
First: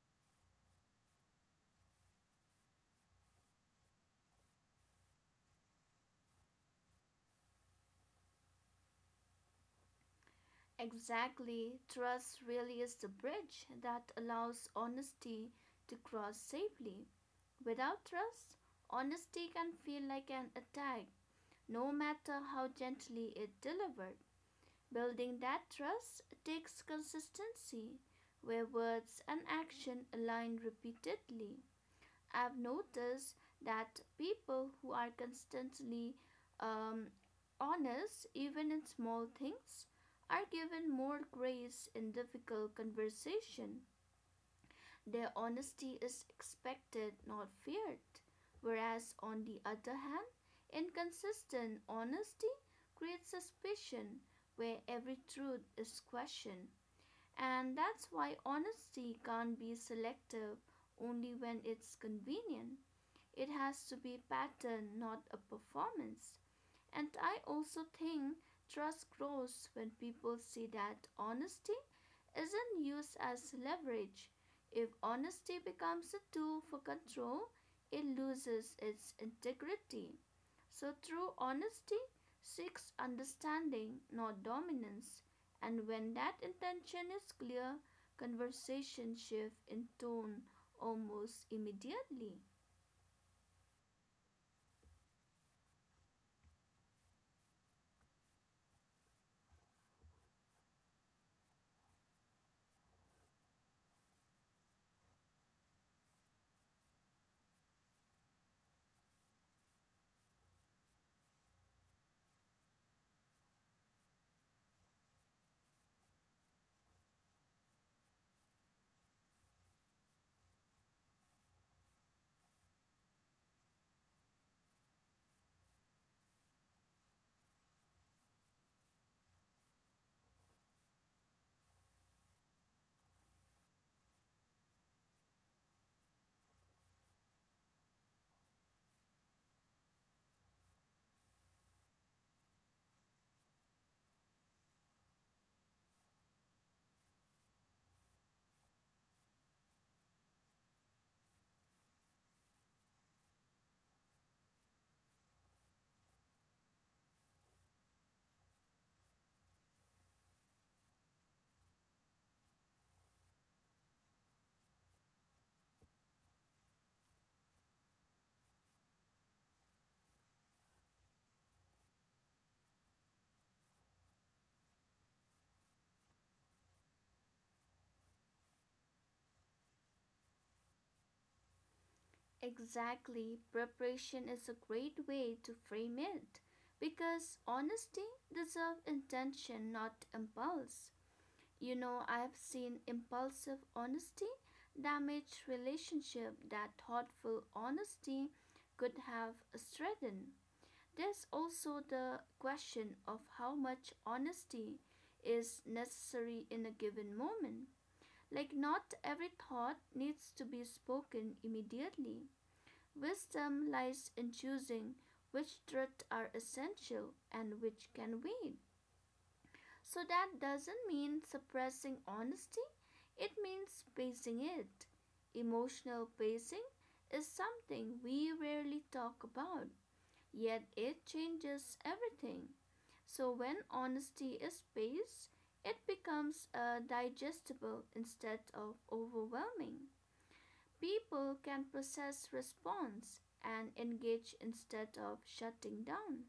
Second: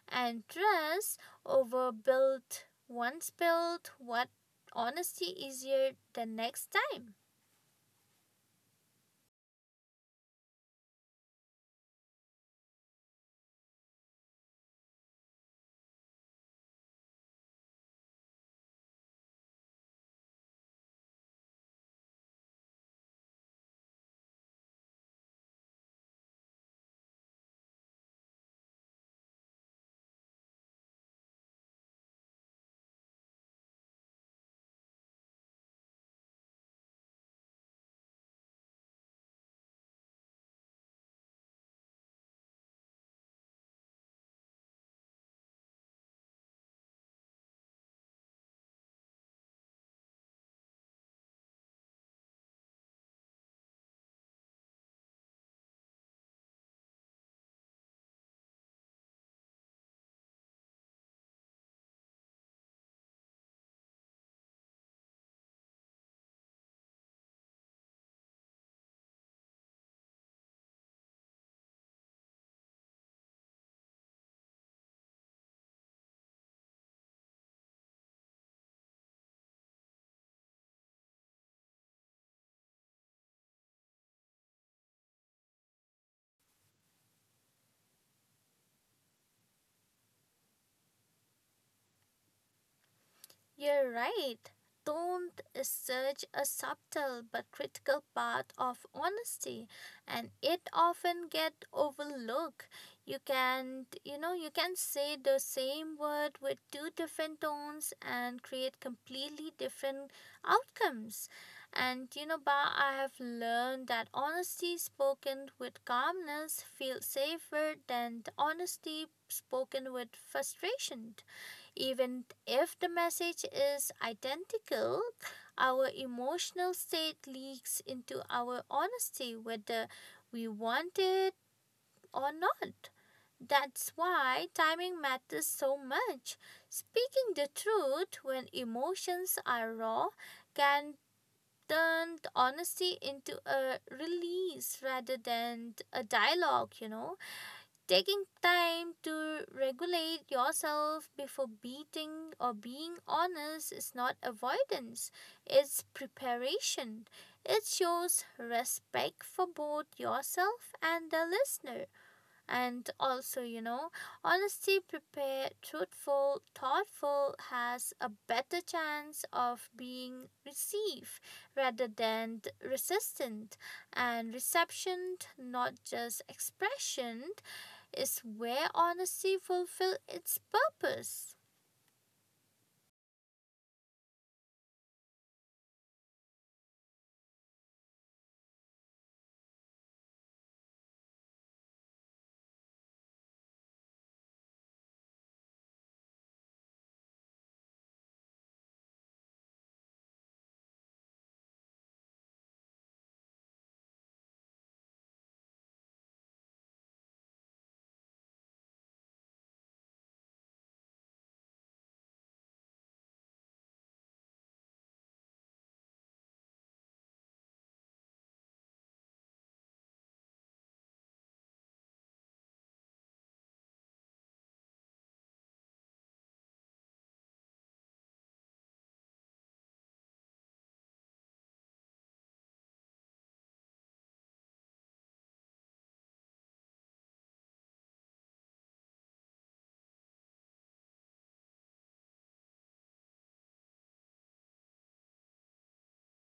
And trust over built, once built, what honesty easier the next time.
Exactly, trust really is the bridge that allows honesty to cross safely. Without trust, honesty can feel like an attack, no matter how gently it delivered. Building that trust takes consistency, where words and action align repeatedly. I've noticed that people who are constantly um, honest, even in small things, are given more grace in difficult conversation. Their honesty is expected, not feared. Whereas, on the other hand, inconsistent honesty creates suspicion where every truth is questioned. And that's why honesty can't be selective only when it's convenient. It has to be a pattern, not a performance. And I also think trust grows when people see that honesty isn't used as leverage. If honesty becomes a tool for control, it loses its integrity. So, true honesty seeks understanding, not dominance. And when that intention is clear, conversation shifts in tone almost immediately.
You're right. Don't is such a subtle but critical part of honesty, and it often get overlooked. You can you know you can say the same word with two different tones and create completely different outcomes. And you know, Ba, I have learned that honesty spoken with calmness feels safer than the honesty spoken with frustration. Even if the message is identical, our emotional state leaks into our honesty, whether we want it or not. That's why timing matters so much. Speaking the truth when emotions are raw can turn honesty into a release rather than a dialogue, you know. Taking time to regulate yourself before beating or being honest is not avoidance, it's preparation. It shows respect for both yourself and the listener. And also, you know, honesty, prepared, truthful, thoughtful, has a better chance of being received rather than d- resistant. And reception, not just expression, is where honesty fulfills its purpose.
Exactly, preparation is a great way to frame it because honesty deserves intention, not impulse. You know, I have seen impulsive honesty damage relationship that thoughtful honesty could have strengthened. There's also the question of how much honesty is necessary in a given moment. Like, not every thought needs to be spoken immediately. Wisdom lies in choosing which truths are essential and which can wait. So that doesn't mean suppressing honesty, it means pacing it. Emotional pacing is something we rarely talk about, yet it changes everything. So when honesty is paced, it becomes uh, digestible instead of overwhelming. People can process response and engage instead of shutting down.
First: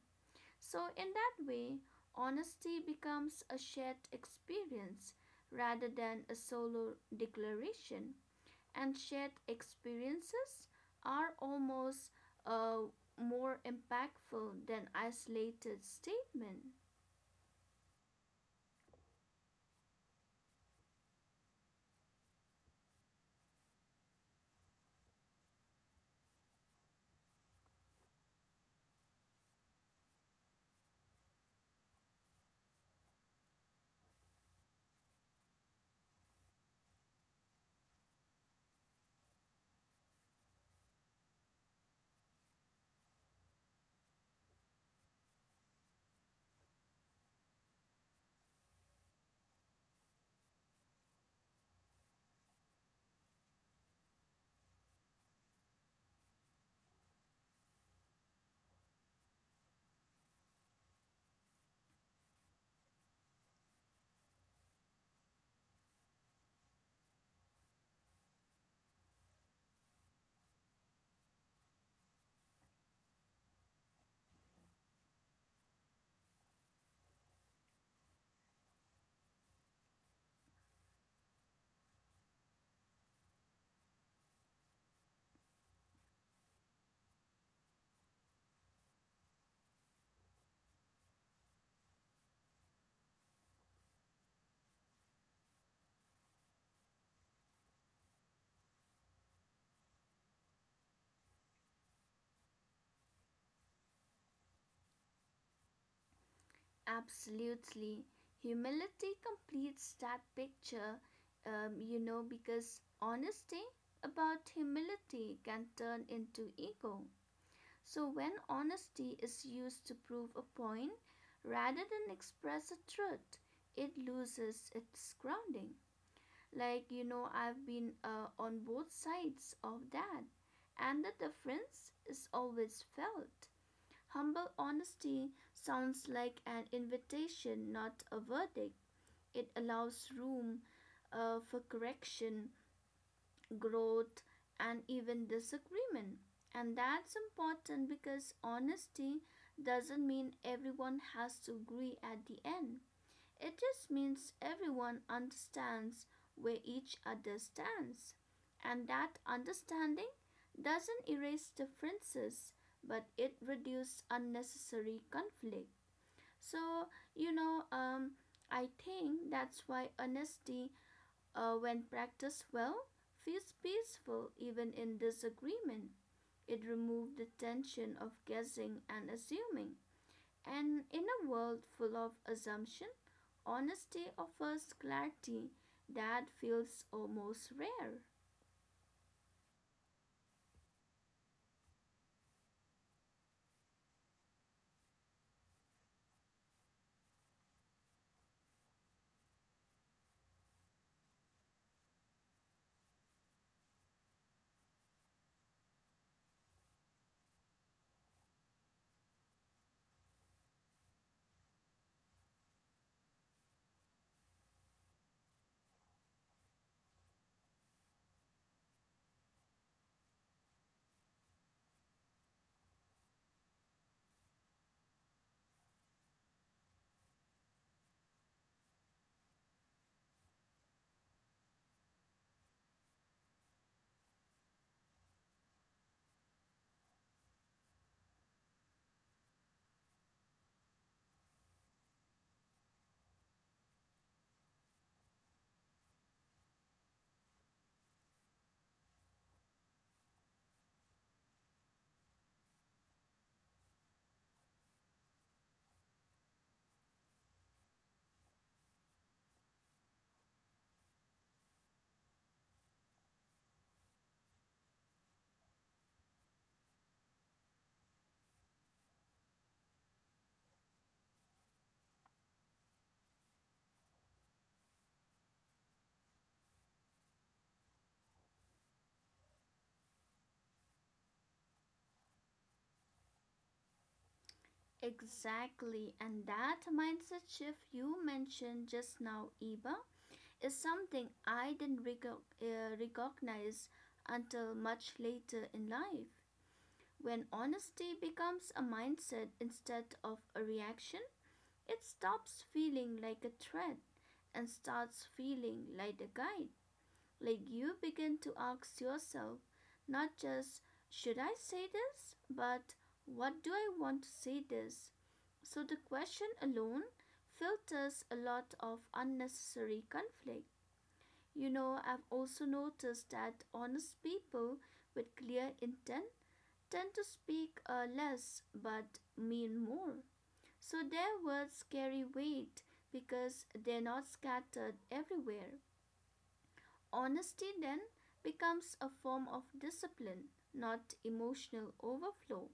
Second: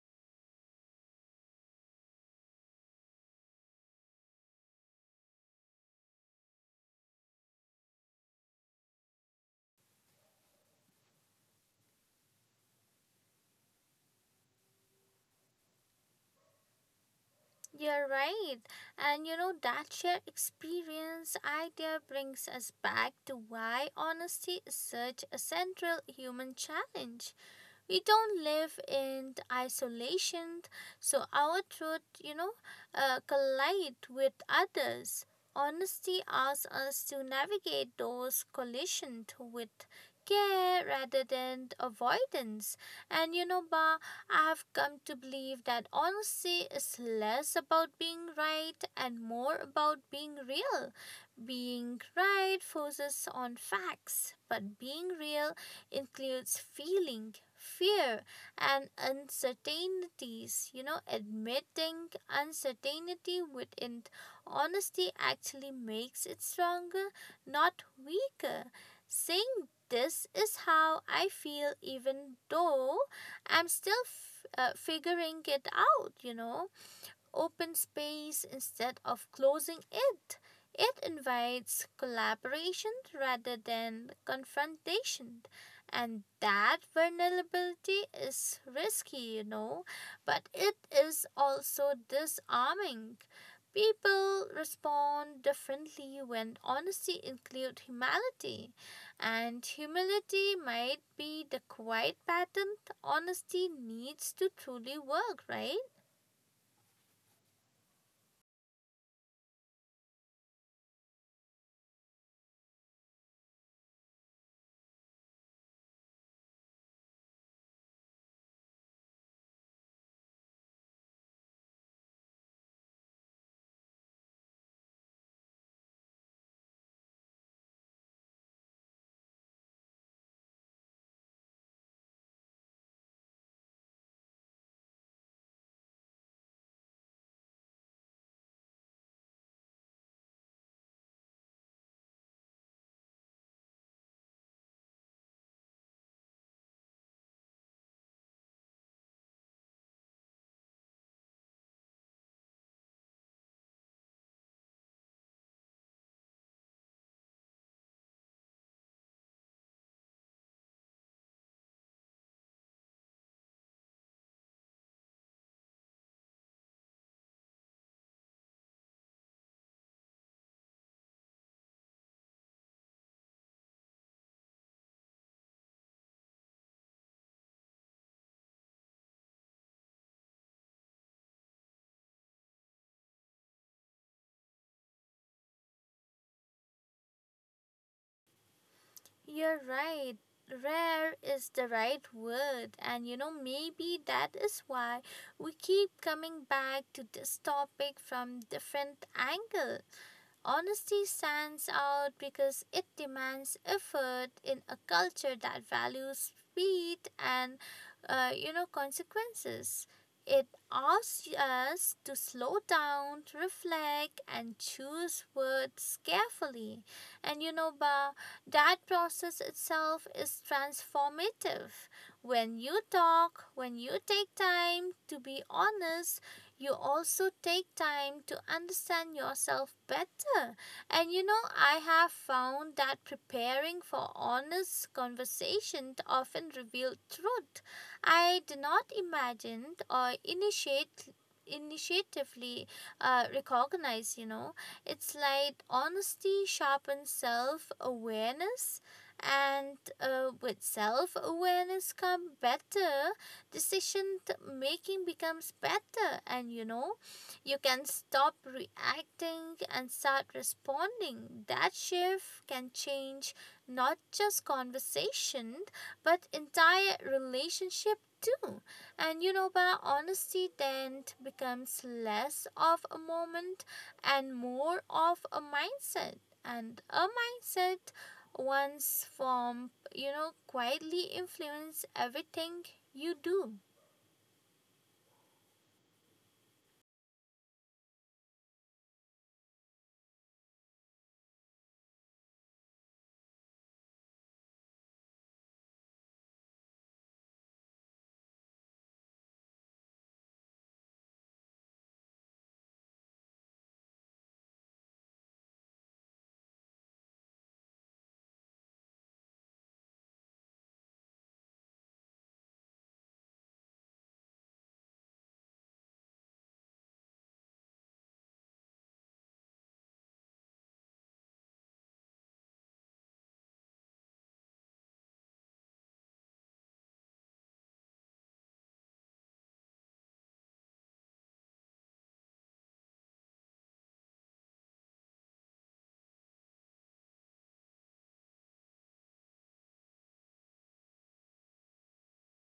So, in that way, honesty becomes a shared experience rather than a solo declaration, and shared experiences are almost uh, more impactful than isolated statements.
You're right. And you know, that shared experience idea brings us back to why honesty is such a central human challenge. We don't live in isolation, so our truth, you know, uh, collide with others. Honesty asks us to navigate those collisions with care rather than avoidance. And you know, Ba, I have come to believe that honesty is less about being right and more about being real. Being right focuses on facts, but being real includes feeling, fear, and uncertainties. You know, admitting uncertainty within honesty actually makes it stronger, not weaker. Saying this is how I feel, even though I'm still f- uh, figuring it out, you know open space instead of closing it. It invites collaboration rather than confrontation. And that vulnerability is risky, you know, but it is also disarming. People respond differently when honesty includes humility, and humility might be the quiet pattern honesty needs to truly work, right?
Absolutely. Humility completes that picture, um, you know, because honesty about humility can turn into ego. So, when honesty is used to prove a point rather than express a truth, it loses its grounding. Like, you know, I've been uh, on both sides of that, and the difference is always felt. Humble honesty sounds like an invitation, not a verdict. It allows room uh, for correction, growth, and even disagreement. And that's important because honesty doesn't mean everyone has to agree at the end. It just means everyone understands where each other stands, and that understanding doesn't erase differences, but it reduces unnecessary conflict. So, you know, um, I think that's why honesty, uh, when practiced well, feels peaceful even in disagreement. It removes the tension of guessing and assuming. And in a world full of assumption, honesty offers clarity that feels almost rare.
You're right. Rare is the right word, and you know, maybe that is why we keep coming back to this topic from different angle. Honesty stands out because it demands effort in a culture that values speed and uh, you know consequences. It asks us to slow down, to reflect, and choose words carefully. And you know, Ba, that process itself is transformative. When you talk, when you take time to be honest, you also take time to understand yourself better. And you know, I have found that preparing for honest conversation often revealed truth I did not imagine or initiate initiatively, uh, recognize. You know it's like honesty sharpens self-awareness, and uh, with self-awareness come better decision making becomes better. And you know You can stop reacting and start responding. That shift can change not just conversation but entire relationship too. And you know, by honesty then becomes less of a moment and more of a mindset, and a mindset, once formed, you know quietly influence everything you do.
Exactly, and that mindset shift you mentioned just now, Eva, is something I didn't recog- uh, recognize until much later in life. When honesty becomes a mindset instead of a reaction, it stops feeling like a threat and starts feeling like a guide. Like you begin to ask yourself not just should I say this, but what do I want to say this? So the question alone filters a lot of unnecessary conflict. You know, I've also noticed that honest people with clear intent tend to speak uh, less but mean more. So their words carry weight because they're not scattered everywhere. Honesty then becomes a form of discipline, not emotional overflow.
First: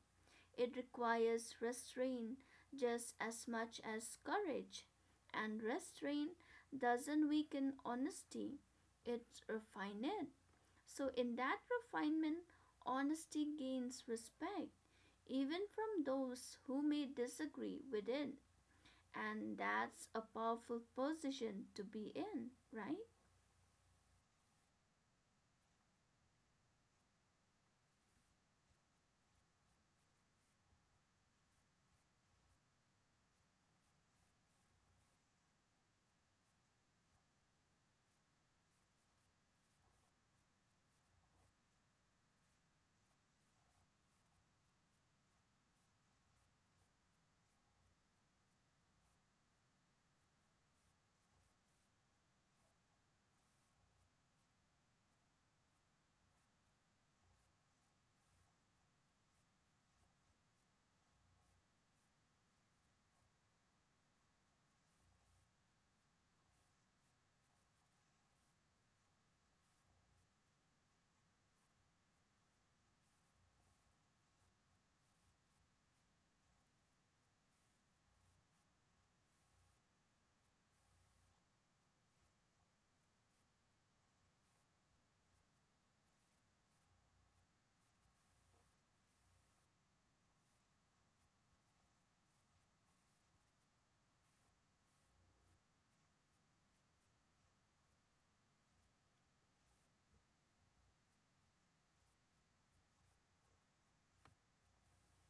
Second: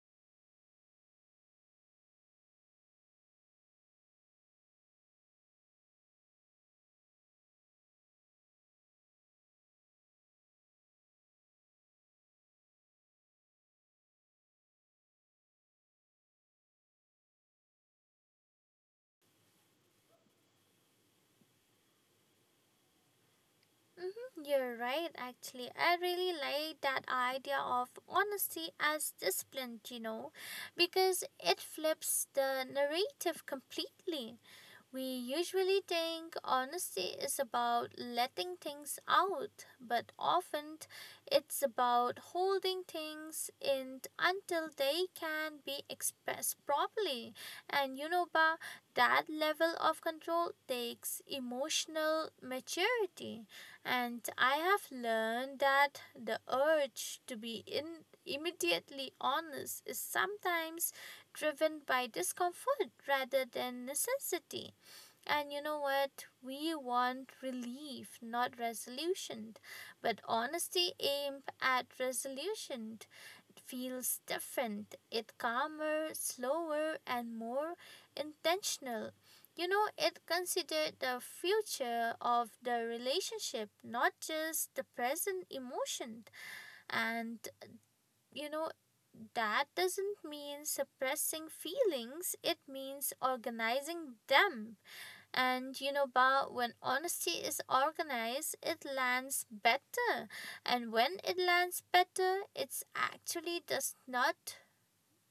It requires restraint just as much as courage, and restraint doesn't weaken honesty, it refines it. So, in that refinement, honesty gains respect, even from those who may disagree with it. And that's a powerful position to be in, right?
You're right, actually. I really like that idea of honesty as discipline, you know, because it flips the narrative completely. We usually think honesty is about letting things out, but often it's about holding things in until they can be expressed properly. And you know, Ba, that level of control takes emotional maturity. And I have learned that the urge to be in immediately honest is sometimes driven by discomfort rather than necessity. And you know what? We want relief, not resolution. But honesty aimed at resolution feels different. It calmer, slower, and more intentional. You know, it considered the future of the relationship, not just the present emotion. And you know, that doesn't mean suppressing feelings, it means organizing them. And you know, Ba, when honesty is organized, it lands better. And when it lands better, it's actually does not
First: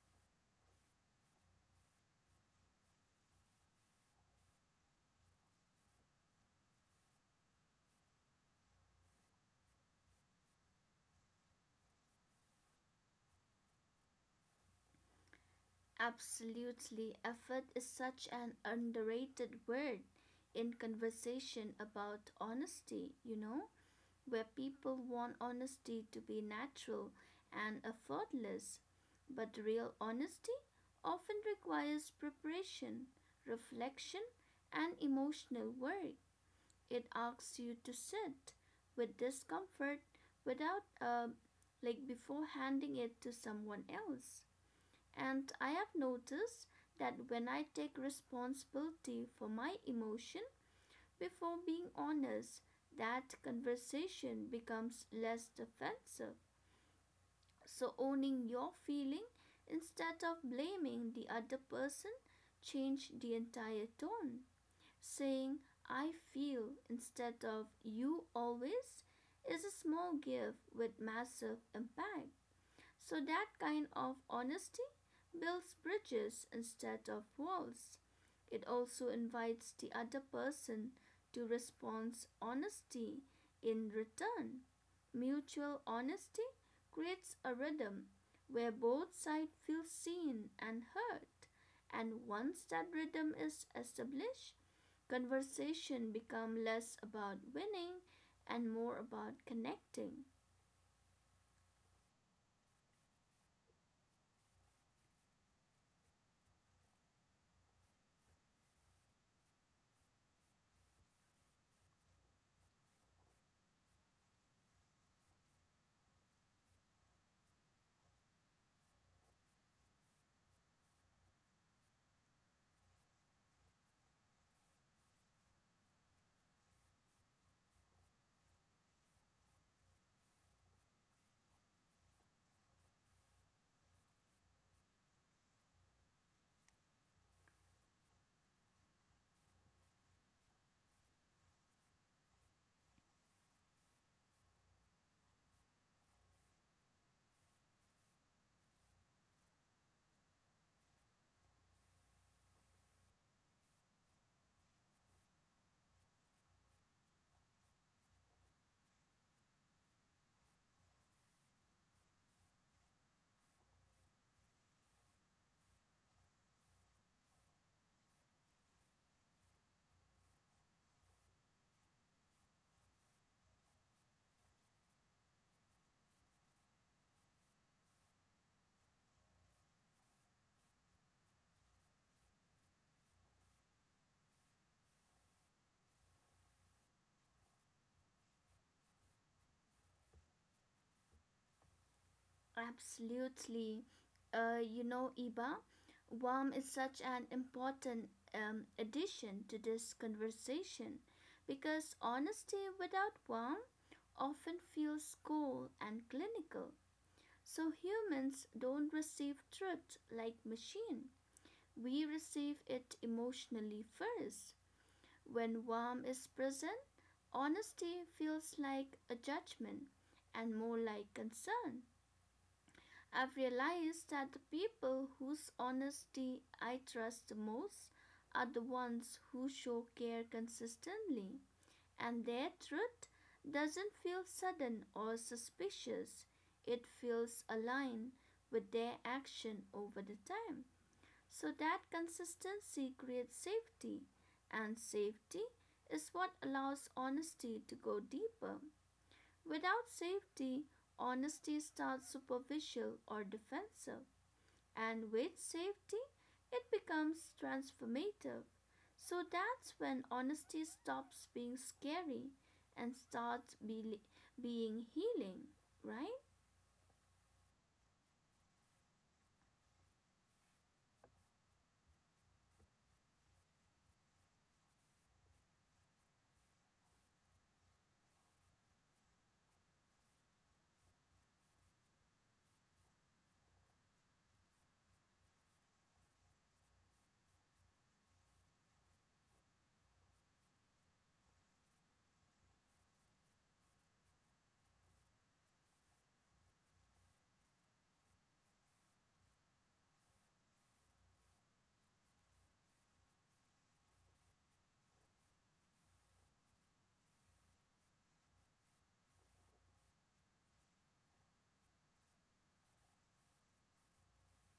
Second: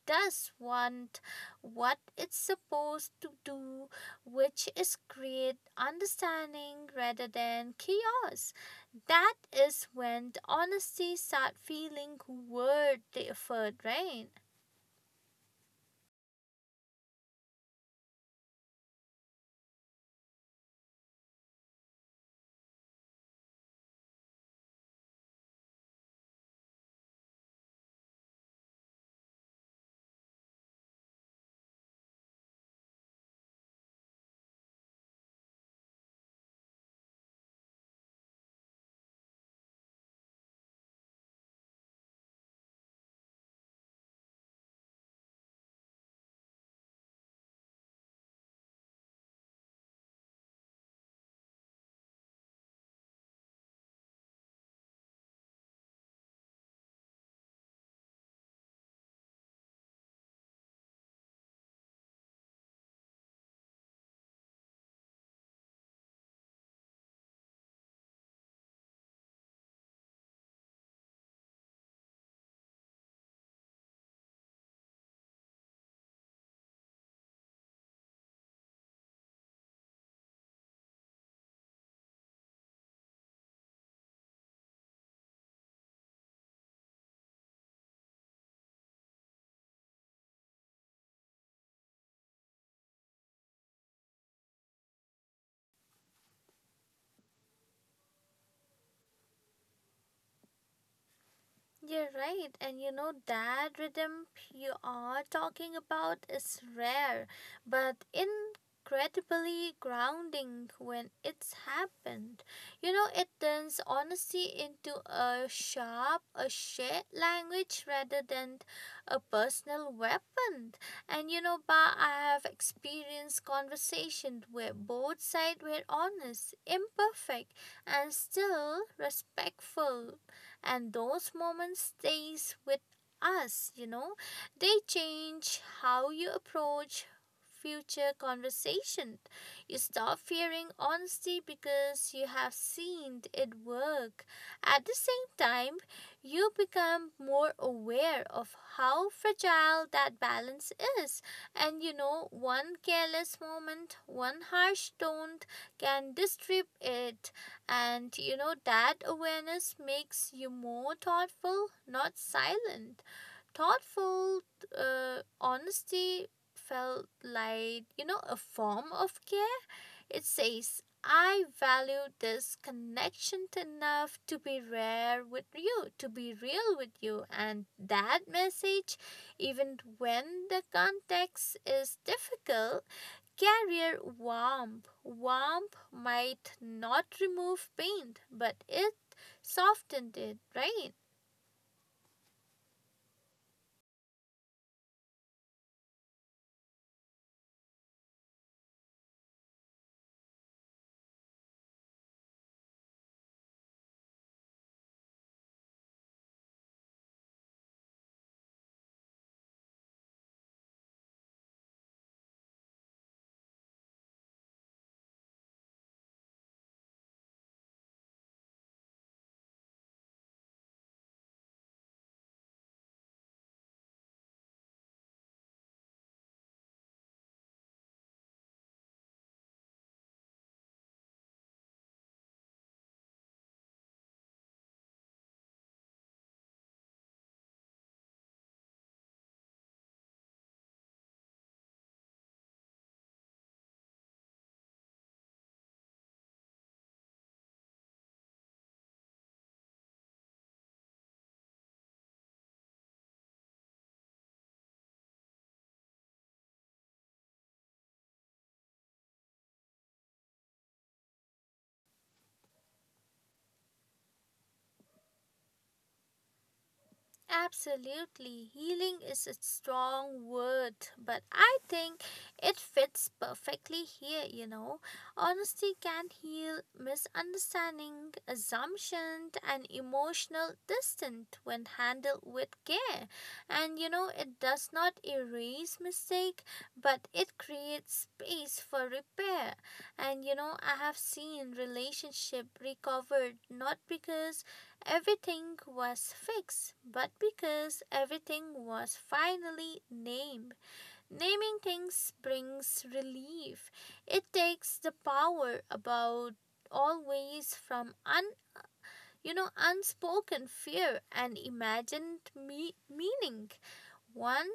does want what it's supposed to do, which is create understanding rather than chaos. That is when the honesty start feeling worth the effort, right?
Absolutely. Effort is such an underrated word in conversation about honesty, you know, where people want honesty to be natural and effortless. But real honesty often requires preparation, reflection, and emotional work. It asks you to sit with discomfort without, uh, like, before handing it to someone else. And I have noticed that when I take responsibility for my emotion before being honest, that conversation becomes less defensive. So owning your feeling instead of blaming the other person change the entire tone. Saying I feel instead of you always is a small gift with massive impact. So that kind of honesty builds bridges instead of walls. It also invites the other person to respond honesty in return. Mutual honesty creates a rhythm where both sides feel seen and heard. And once that rhythm is established, conversation become less about winning and more about connecting.
You're right, and you know that rhythm you are talking about is rare, but incredibly grounding when it's happened. You know, it turns honesty into a sharp, a shared language rather than a personal weapon. And you know, Ba, I have experienced conversations where both sides were honest, imperfect, and still respectful, and those moments stays with us you know They change how you approach future conversation. You stop fearing honesty because you have seen it work. At the same time, you become more aware of how fragile that balance is. And you know, one careless moment, one harsh tone can disrupt it. And you know, that awareness makes you more thoughtful, not silent. Thoughtful uh, honesty felt like, you know, a form of care. It says, I value this connection enough to be rare with you, to be real with you. And that message, even when the context is difficult, Carrier warmth. Warmth might not remove paint, but it softened it, right?
Absolutely. Uh, you know, Iba, warm is such an important um, addition to this conversation because honesty without warm often feels cold and clinical. So humans don't receive truth like machine. We receive it emotionally first. When warm is present, honesty feels like a judgment and more like concern. I've realized that the people whose honesty I trust the most are the ones who show care consistently, and their truth doesn't feel sudden or suspicious. It feels aligned with their action over the time. So that consistency creates safety, and safety is what allows honesty to go deeper. Without safety, honesty starts superficial or defensive and with safety, it becomes transformative. So that's when honesty stops being scary and starts be- being healing, right?
Absolutely. Healing is a strong word, but I think it fits perfectly here, you know. Honesty can heal misunderstanding, assumption, and emotional distance when handled with care. And you know, it does not erase mistake, but it creates space for repair. And you know, I have seen relationship recovered not because everything was fixed, but because everything was finally named. Naming things brings relief. It takes the power about always from un you know unspoken fear and imagined me- meaning. One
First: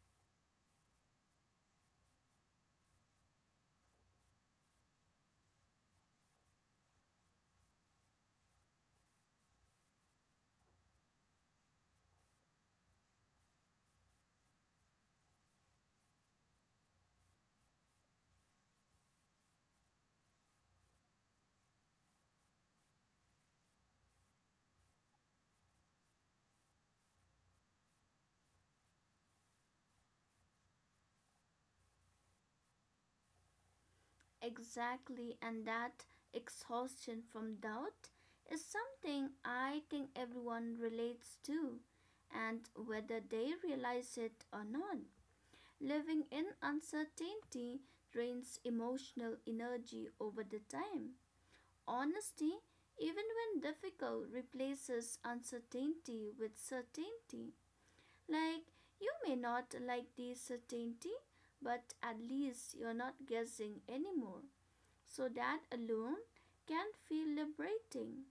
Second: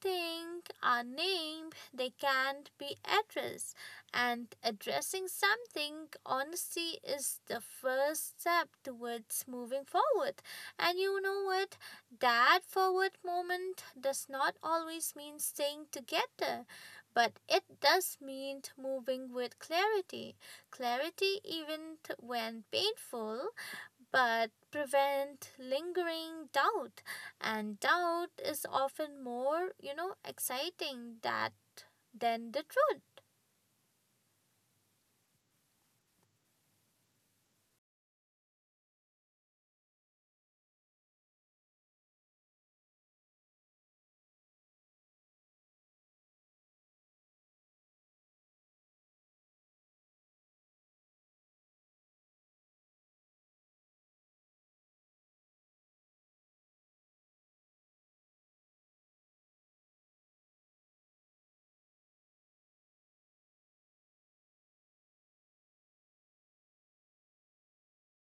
think are named, they can't be addressed. And addressing something, honesty is the first step towards moving forward. And you know what? That forward moment does not always mean staying together, but it does mean moving with clarity. Clarity, even when painful, but prevent lingering doubt, and doubt is often more, you know exciting that than the truth.
Exactly, and that exhaustion from doubt is something I think everyone relates to, and whether they realize it or not. Living in uncertainty drains emotional energy over the time. Honesty, even when difficult, replaces uncertainty with certainty. Like, you may not like the certainty, but at least you're not guessing anymore. So that alone can feel liberating.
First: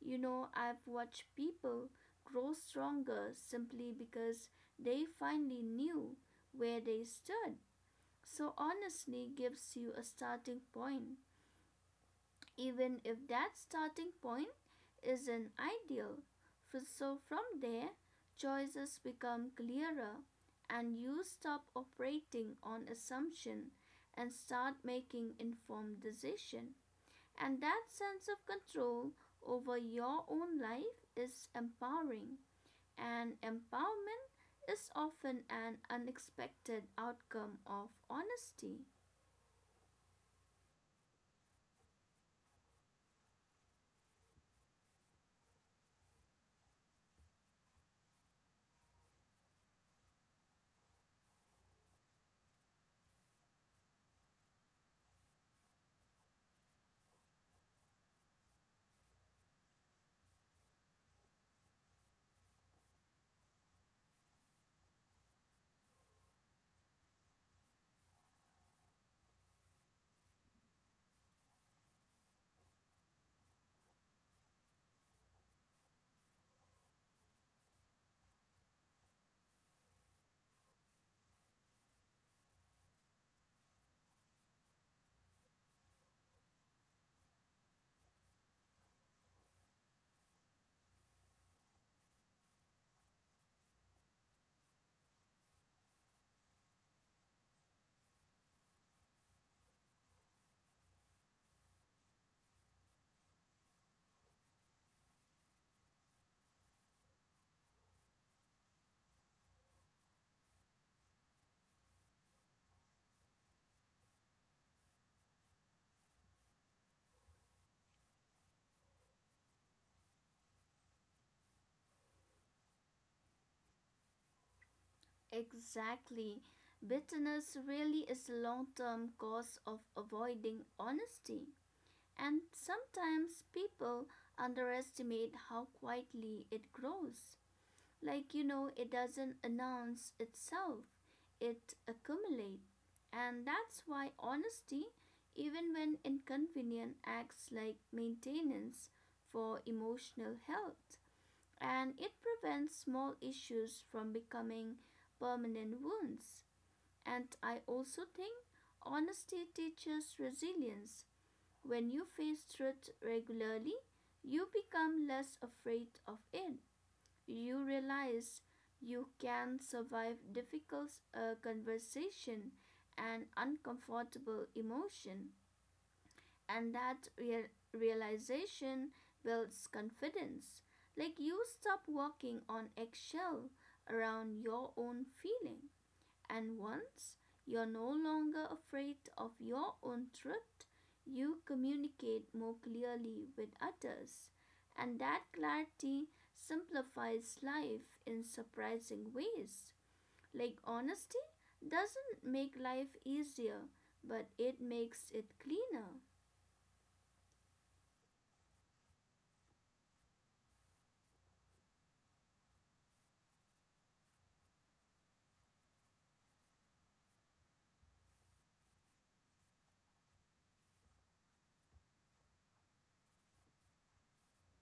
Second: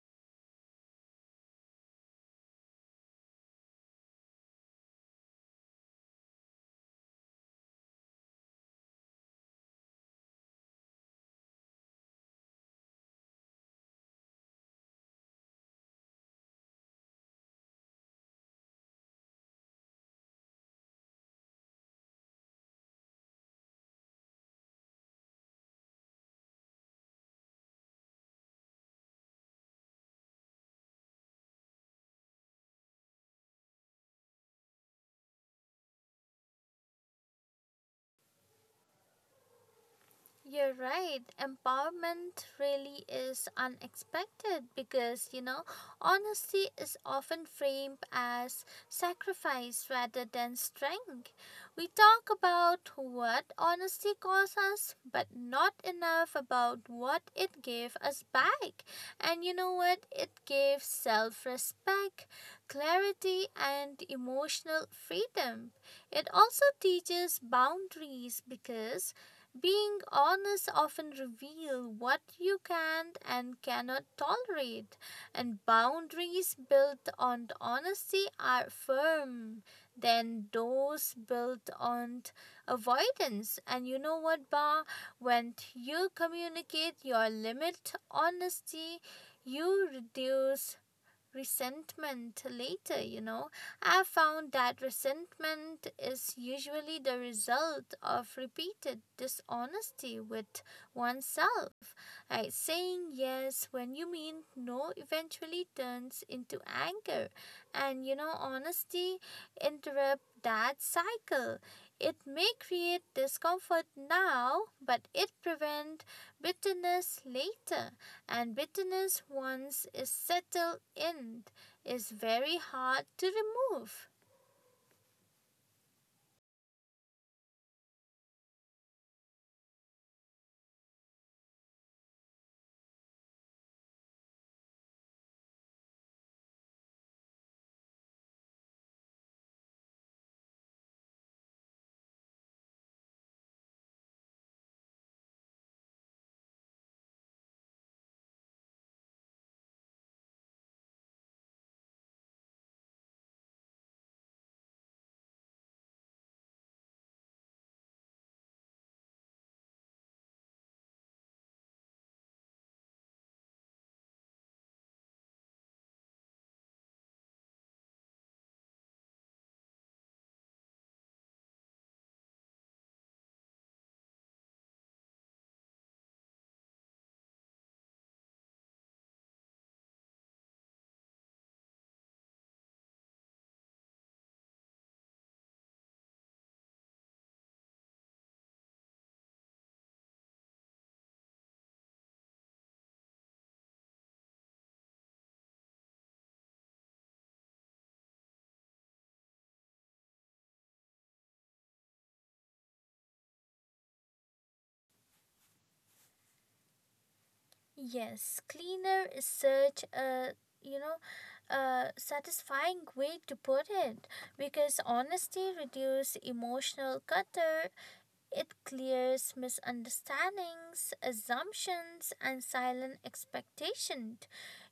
You know, I've watched people grow stronger simply because they finally knew where they stood. So, honestly gives you a starting point even if that starting point isn't ideal. So from there, choices become clearer and you stop operating on assumption and start making informed decisions. And that sense of control over your own life is empowering. And empowerment is often an unexpected outcome of honesty.
You're right. Empowerment really is unexpected because, you know, honesty is often framed as sacrifice rather than strength. We talk about what honesty costs us, but not enough about what it gave us back. And you know what? It gave self respect, clarity, and emotional freedom. It also teaches boundaries because being honest often reveals what you can and cannot tolerate, and boundaries built on honesty are firm than those built on avoidance. And you know what, Ba? When you communicate your limit honesty, you reduce resentment later, you know. I found that resentment is usually the result of repeated dishonesty with oneself. Right? Saying yes when you mean no eventually turns into anger. And you know, honesty interrupt that cycle. It may create discomfort now, but it prevent bitterness later, and bitterness, once is settled in, is very hard to remove.
Exactly. Bitterness really is a long term cause of avoiding honesty. And sometimes people underestimate how quietly it grows. Like, you know, it doesn't announce itself, it accumulates. And that's why honesty, even when inconvenient, acts like maintenance for emotional health and it prevents small issues from becoming permanent wounds. And I also think honesty teaches resilience. When you face truth regularly, you become less afraid of it. You realize you can survive difficult uh, conversation and uncomfortable emotion and that real- realization builds confidence. Like you stop walking on eggshell around your own feeling, and once you're no longer afraid of your own truth, you communicate more clearly with others, and that clarity simplifies life in surprising ways. Like honesty doesn't make life easier, but it makes it cleaner.
Yes, cleaner is such a you know a satisfying way to put it, because honesty reduces emotional clutter. It clears misunderstandings, assumptions, and silent expectations.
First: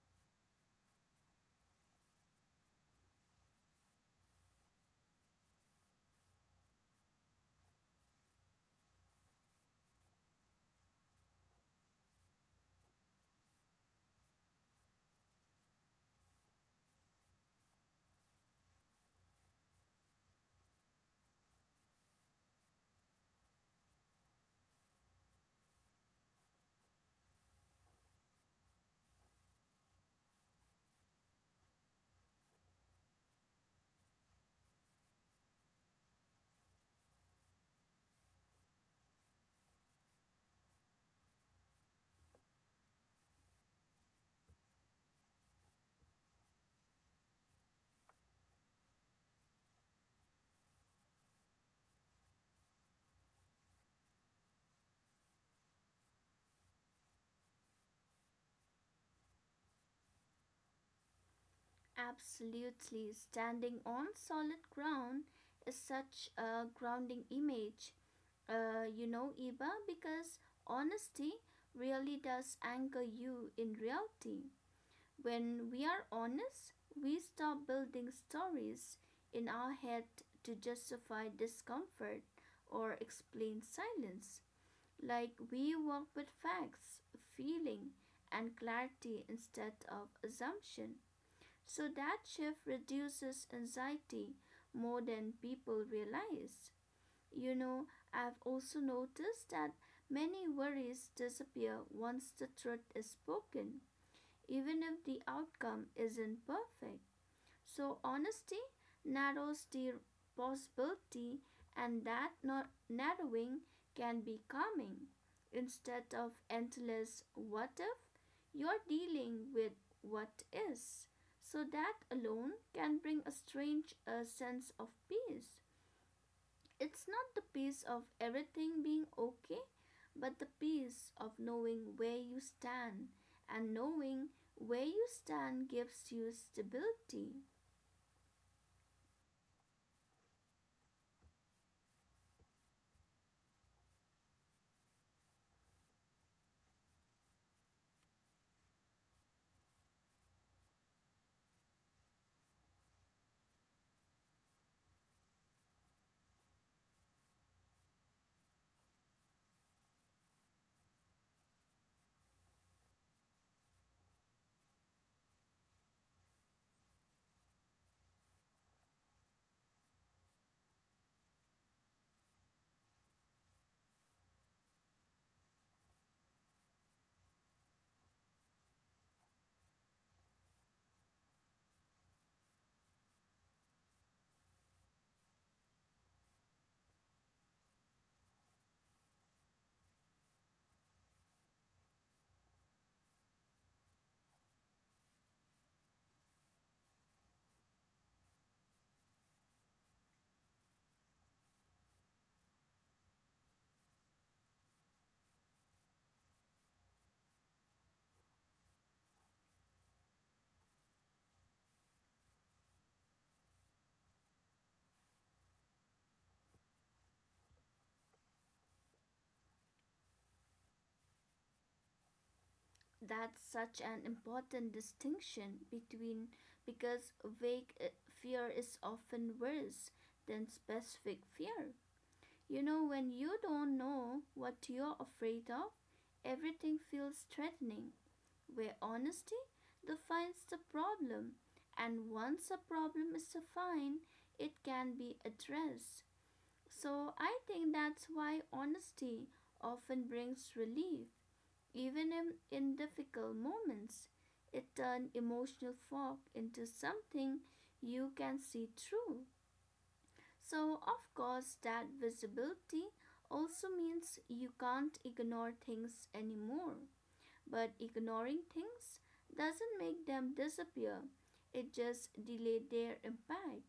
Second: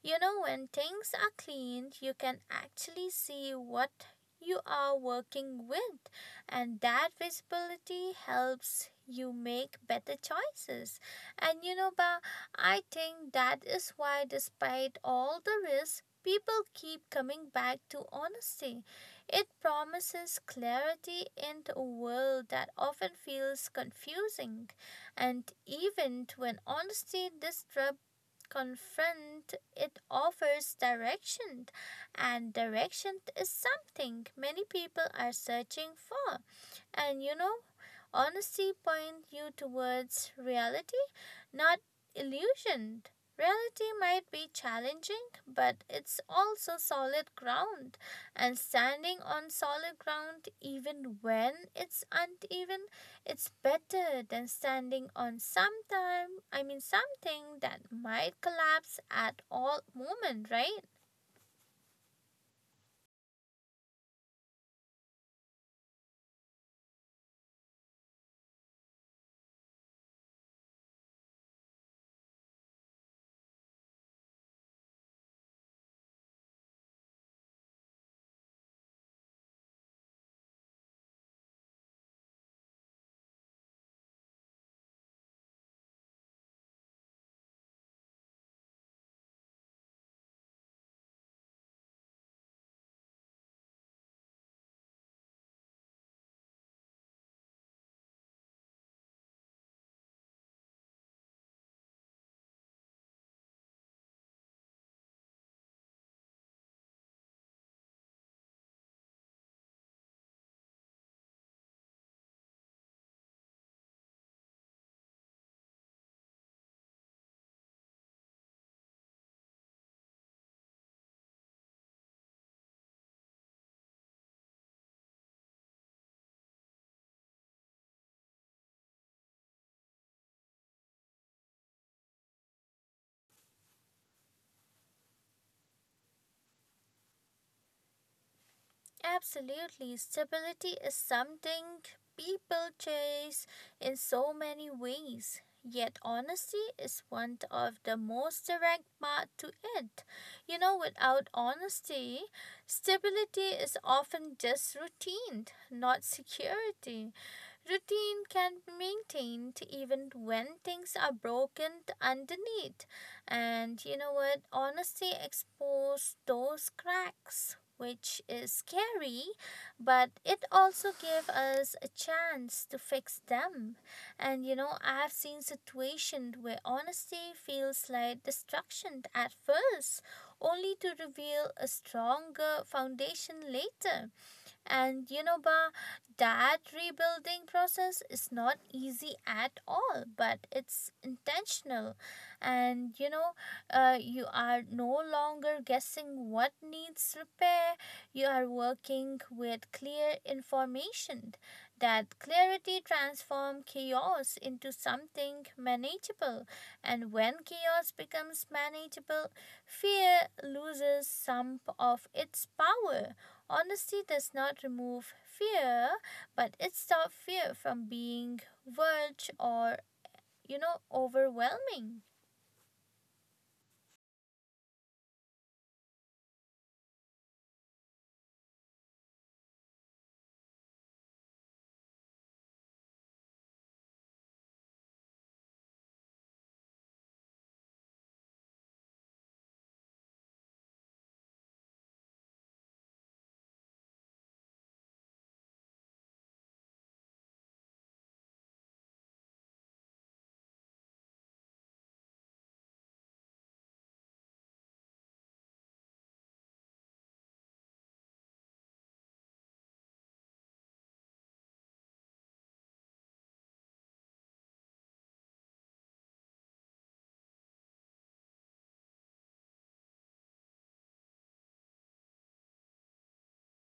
You know, when things are cleaned, you can actually see what you are working with, and that visibility helps you make better choices. And you know, Ba, I think that is why, despite all the risks, people keep coming back to honesty. It promises clarity in a world that often feels confusing, and even when honesty disrupts, confront it offers direction, and direction is something many people are searching for. And you know, honesty point you towards reality, not illusioned. Reality might be challenging, but it's also solid ground. And standing on solid ground, even when it's uneven, it's better than standing on sometime, I mean, something that might collapse at all moment, right?
Absolutely, standing on solid ground is such a grounding image, uh, you know, Iba, because honesty really does anchor you in reality. When we are honest, we stop building stories in our head to justify discomfort or explain silence. Like we work with facts, feeling, and clarity instead of assumption. So that shift reduces anxiety more than people realize. You know, I've also noticed that many worries disappear once the truth is spoken, even if the outcome isn't perfect. So, honesty narrows the possibility, and that no- narrowing can be calming. Instead of endless what if, you're dealing with what is. So, that alone can bring a strange uh, sense of peace. It's not the peace of everything being okay, but the peace of knowing where you stand. And knowing where you stand gives you stability.
Absolutely. Stability is something people chase in so many ways. Yet honesty is one of the most direct path to it. You know, without honesty, stability is often just routine, not security. Routine can be maintained even when things are broken underneath. And you know what? Honesty exposes those cracks, which is scary, but it also gave us a chance to fix them. And you know, I've seen situations where honesty feels like destruction at first, only to reveal a stronger foundation later. And you know, Ba, that rebuilding process is not easy at all, but it's intentional. And you know, uh, you are no longer guessing what needs repair, you are working with clear information. That clarity transforms chaos into something manageable, and when chaos becomes manageable, fear loses some of its power. Honesty does not remove fear, but it stops fear from being verge or, you know, overwhelming.
That's such an important distinction between because vague uh, fear is often worse than specific fear. You know, when you don't know what you're afraid of, everything feels threatening. Where honesty defines the problem, and once a problem is defined, it can be addressed. So, I think that's why honesty often brings relief even in, in difficult moments, it turned emotional fog into something you can see through. So, of course, that visibility also means you can't ignore things anymore. But ignoring things doesn't make them disappear, it just delays their impact.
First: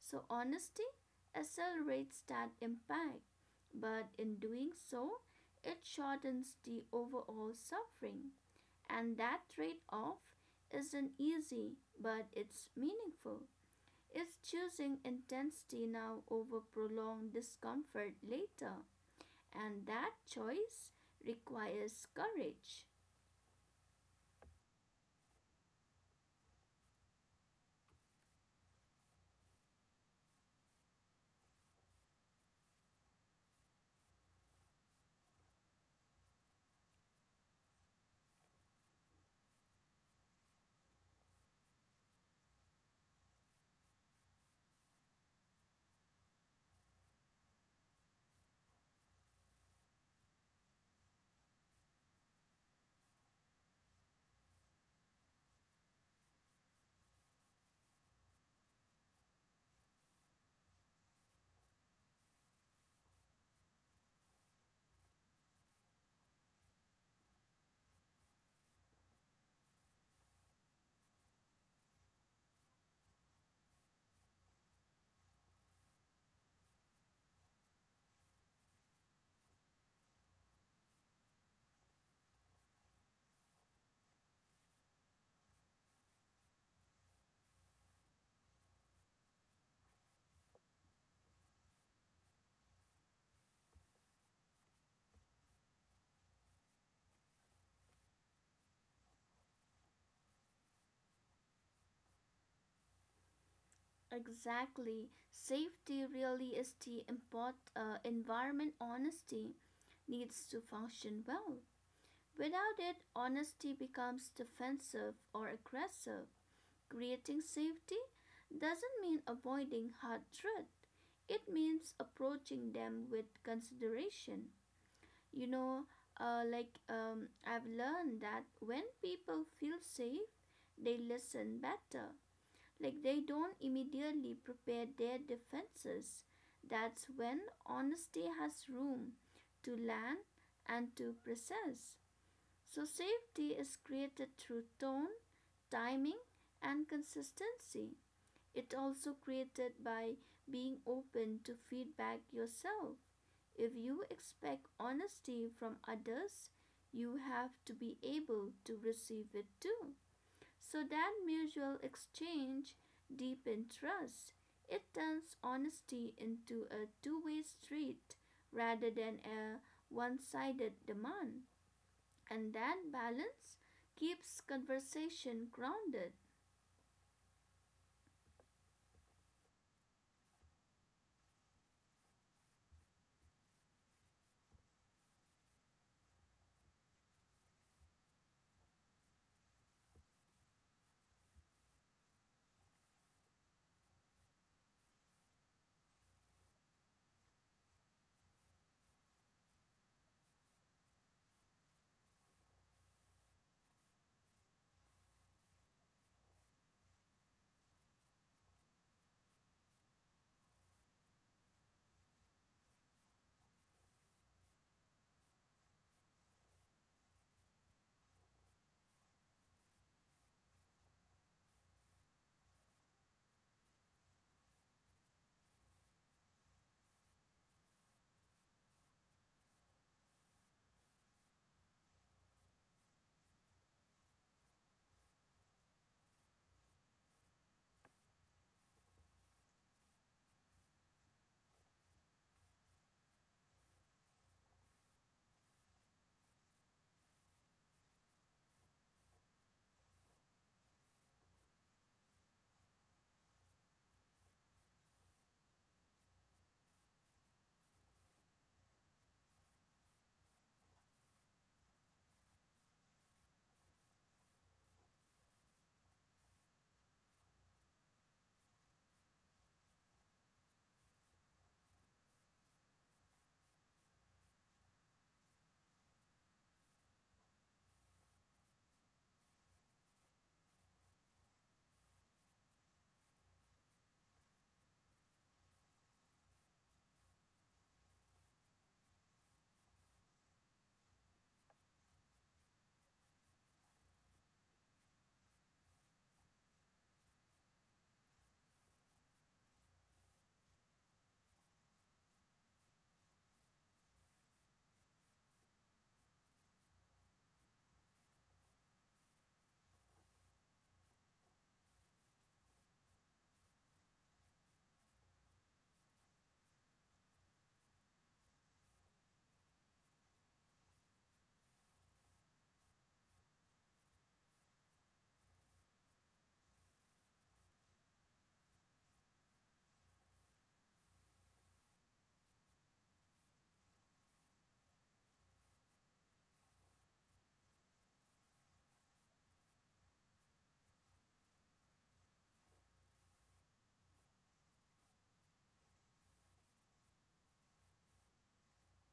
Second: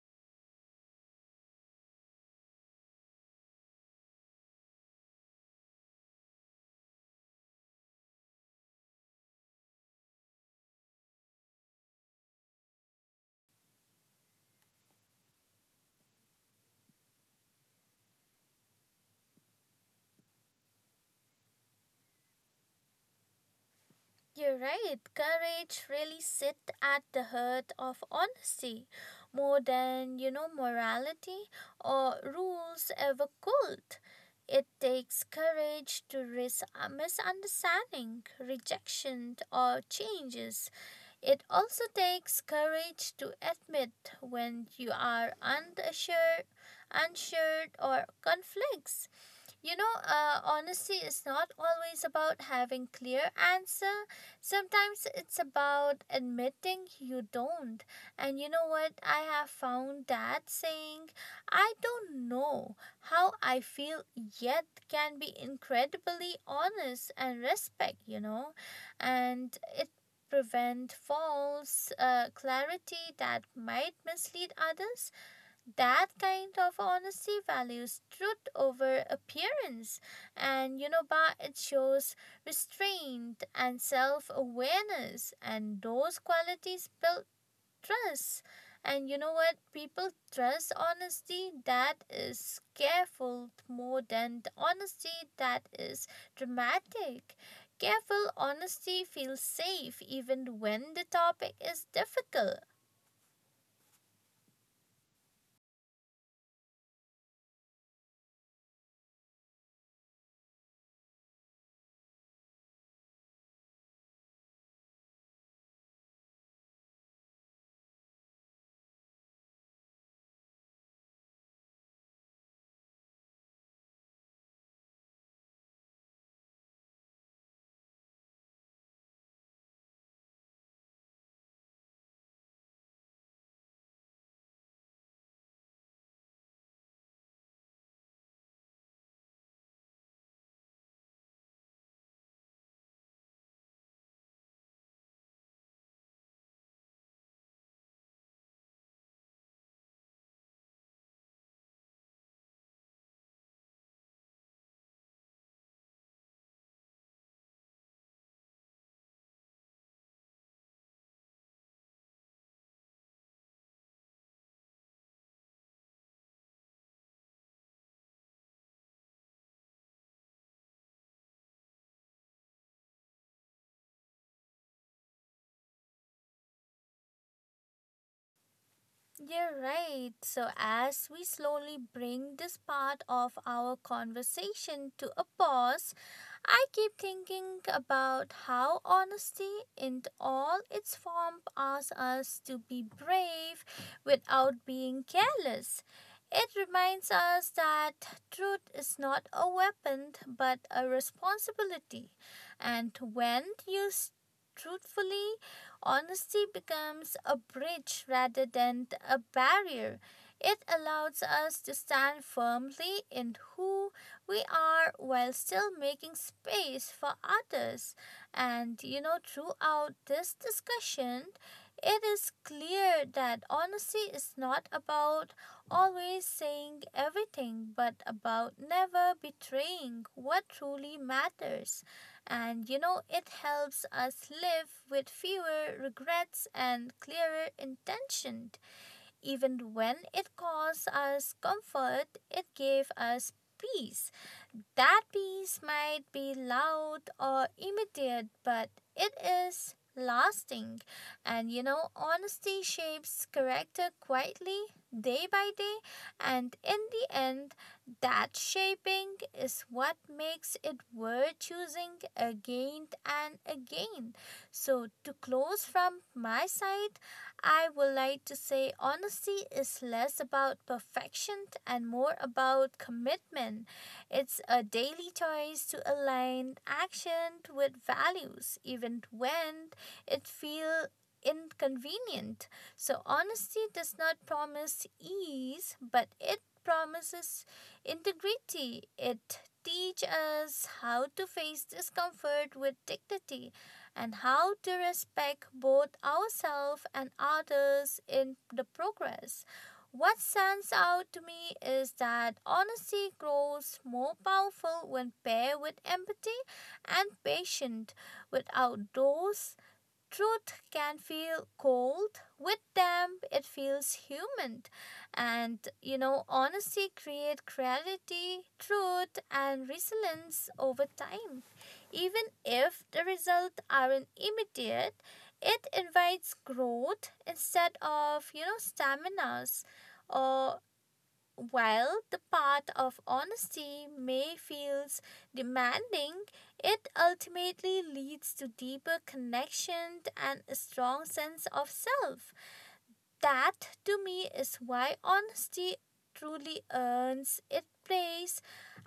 So, honesty accelerates that impact, but in doing so, it shortens the overall suffering. And that trade off isn't easy, but it's meaningful. It's choosing intensity now over prolonged discomfort later, and that choice requires courage.
You're right. Courage really sit at the heart of honesty, more than, you know, morality or rules ever could. It takes courage to risk a misunderstanding, rejection, or changes. It also takes courage to admit when you are unsure, unsure, or conflicts. You know, uh, honesty is not always about having clear answer. Sometimes it's about admitting you don't. And you know what? I have found that saying, "I don't know how I feel yet," can be incredibly honest and respect. You know, and it prevent false uh, clarity that might mislead others. That kind of honesty values truth over appearance, and you know, but it shows restraint and self-awareness, and those qualities build trust. And you know what, people trust honesty that is careful more than the honesty that is dramatic. Careful honesty feels safe even when the topic is difficult.
Exactly. Safety really is the import, uh, environment honesty needs to function well. Without it, honesty becomes defensive or aggressive. Creating safety doesn't mean avoiding hard truth. It means approaching them with consideration. You know, uh, like um, I've learned that when people feel safe, they listen better like they don't immediately prepare their defenses. That's when honesty has room to land and to process. So, safety is created through tone, timing, and consistency. It's also created by being open to feedback yourself. If you expect honesty from others, you have to be able to receive it too. So that mutual exchange deepens trust. It turns honesty into a two way street rather than a one sided demand. And that balance keeps conversation grounded.
You're right. So, as we slowly bring this part of our conversation to a pause, I keep thinking about how honesty in all its form asks us to be brave without being careless. It reminds us that truth is not a weapon but a responsibility, and when used truthfully, honesty becomes a bridge rather than a barrier. It allows us to stand firmly in who we are while still making space for others. And you know, throughout this discussion, it is clear that honesty is not about always saying everything, but about never betraying what truly matters. And you know, it helps us live with fewer regrets and clearer intention. Even when it caused us comfort, it gave us peace. That peace might be loud or immediate, but it is lasting. And you know, honesty shapes character quietly, day by day, and in the end, that shaping is what makes it worth choosing again and again. So, to close from my side, I would like to say honesty is less about perfection and more about commitment. It's a daily choice to align action with values, even when it feels inconvenient. So, honesty does not promise ease, but it promises integrity. It teaches us how to face discomfort with dignity and how to respect both ourselves and others in the progress. What stands out to me is that honesty grows more powerful when paired with empathy and patience. Without those, truth can feel cold; with them it feels human. And you know, honesty creates clarity, truth, and resilience over time. Even if the results aren't immediate, it invites growth instead of, you know, stamina, or while the path of honesty may feel demanding, it ultimately leads to deeper connection and a strong sense of self. That, to me, is why honesty truly earns its place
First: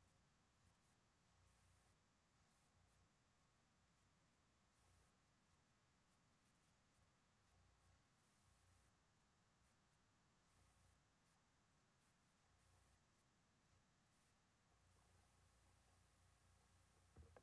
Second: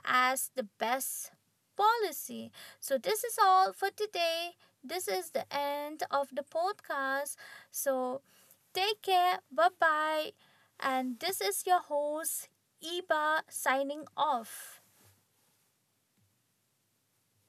as the best policy. So, this is all for today. This is the end of the podcast. So, take care. Bye bye. And this is your host, Eba, signing off.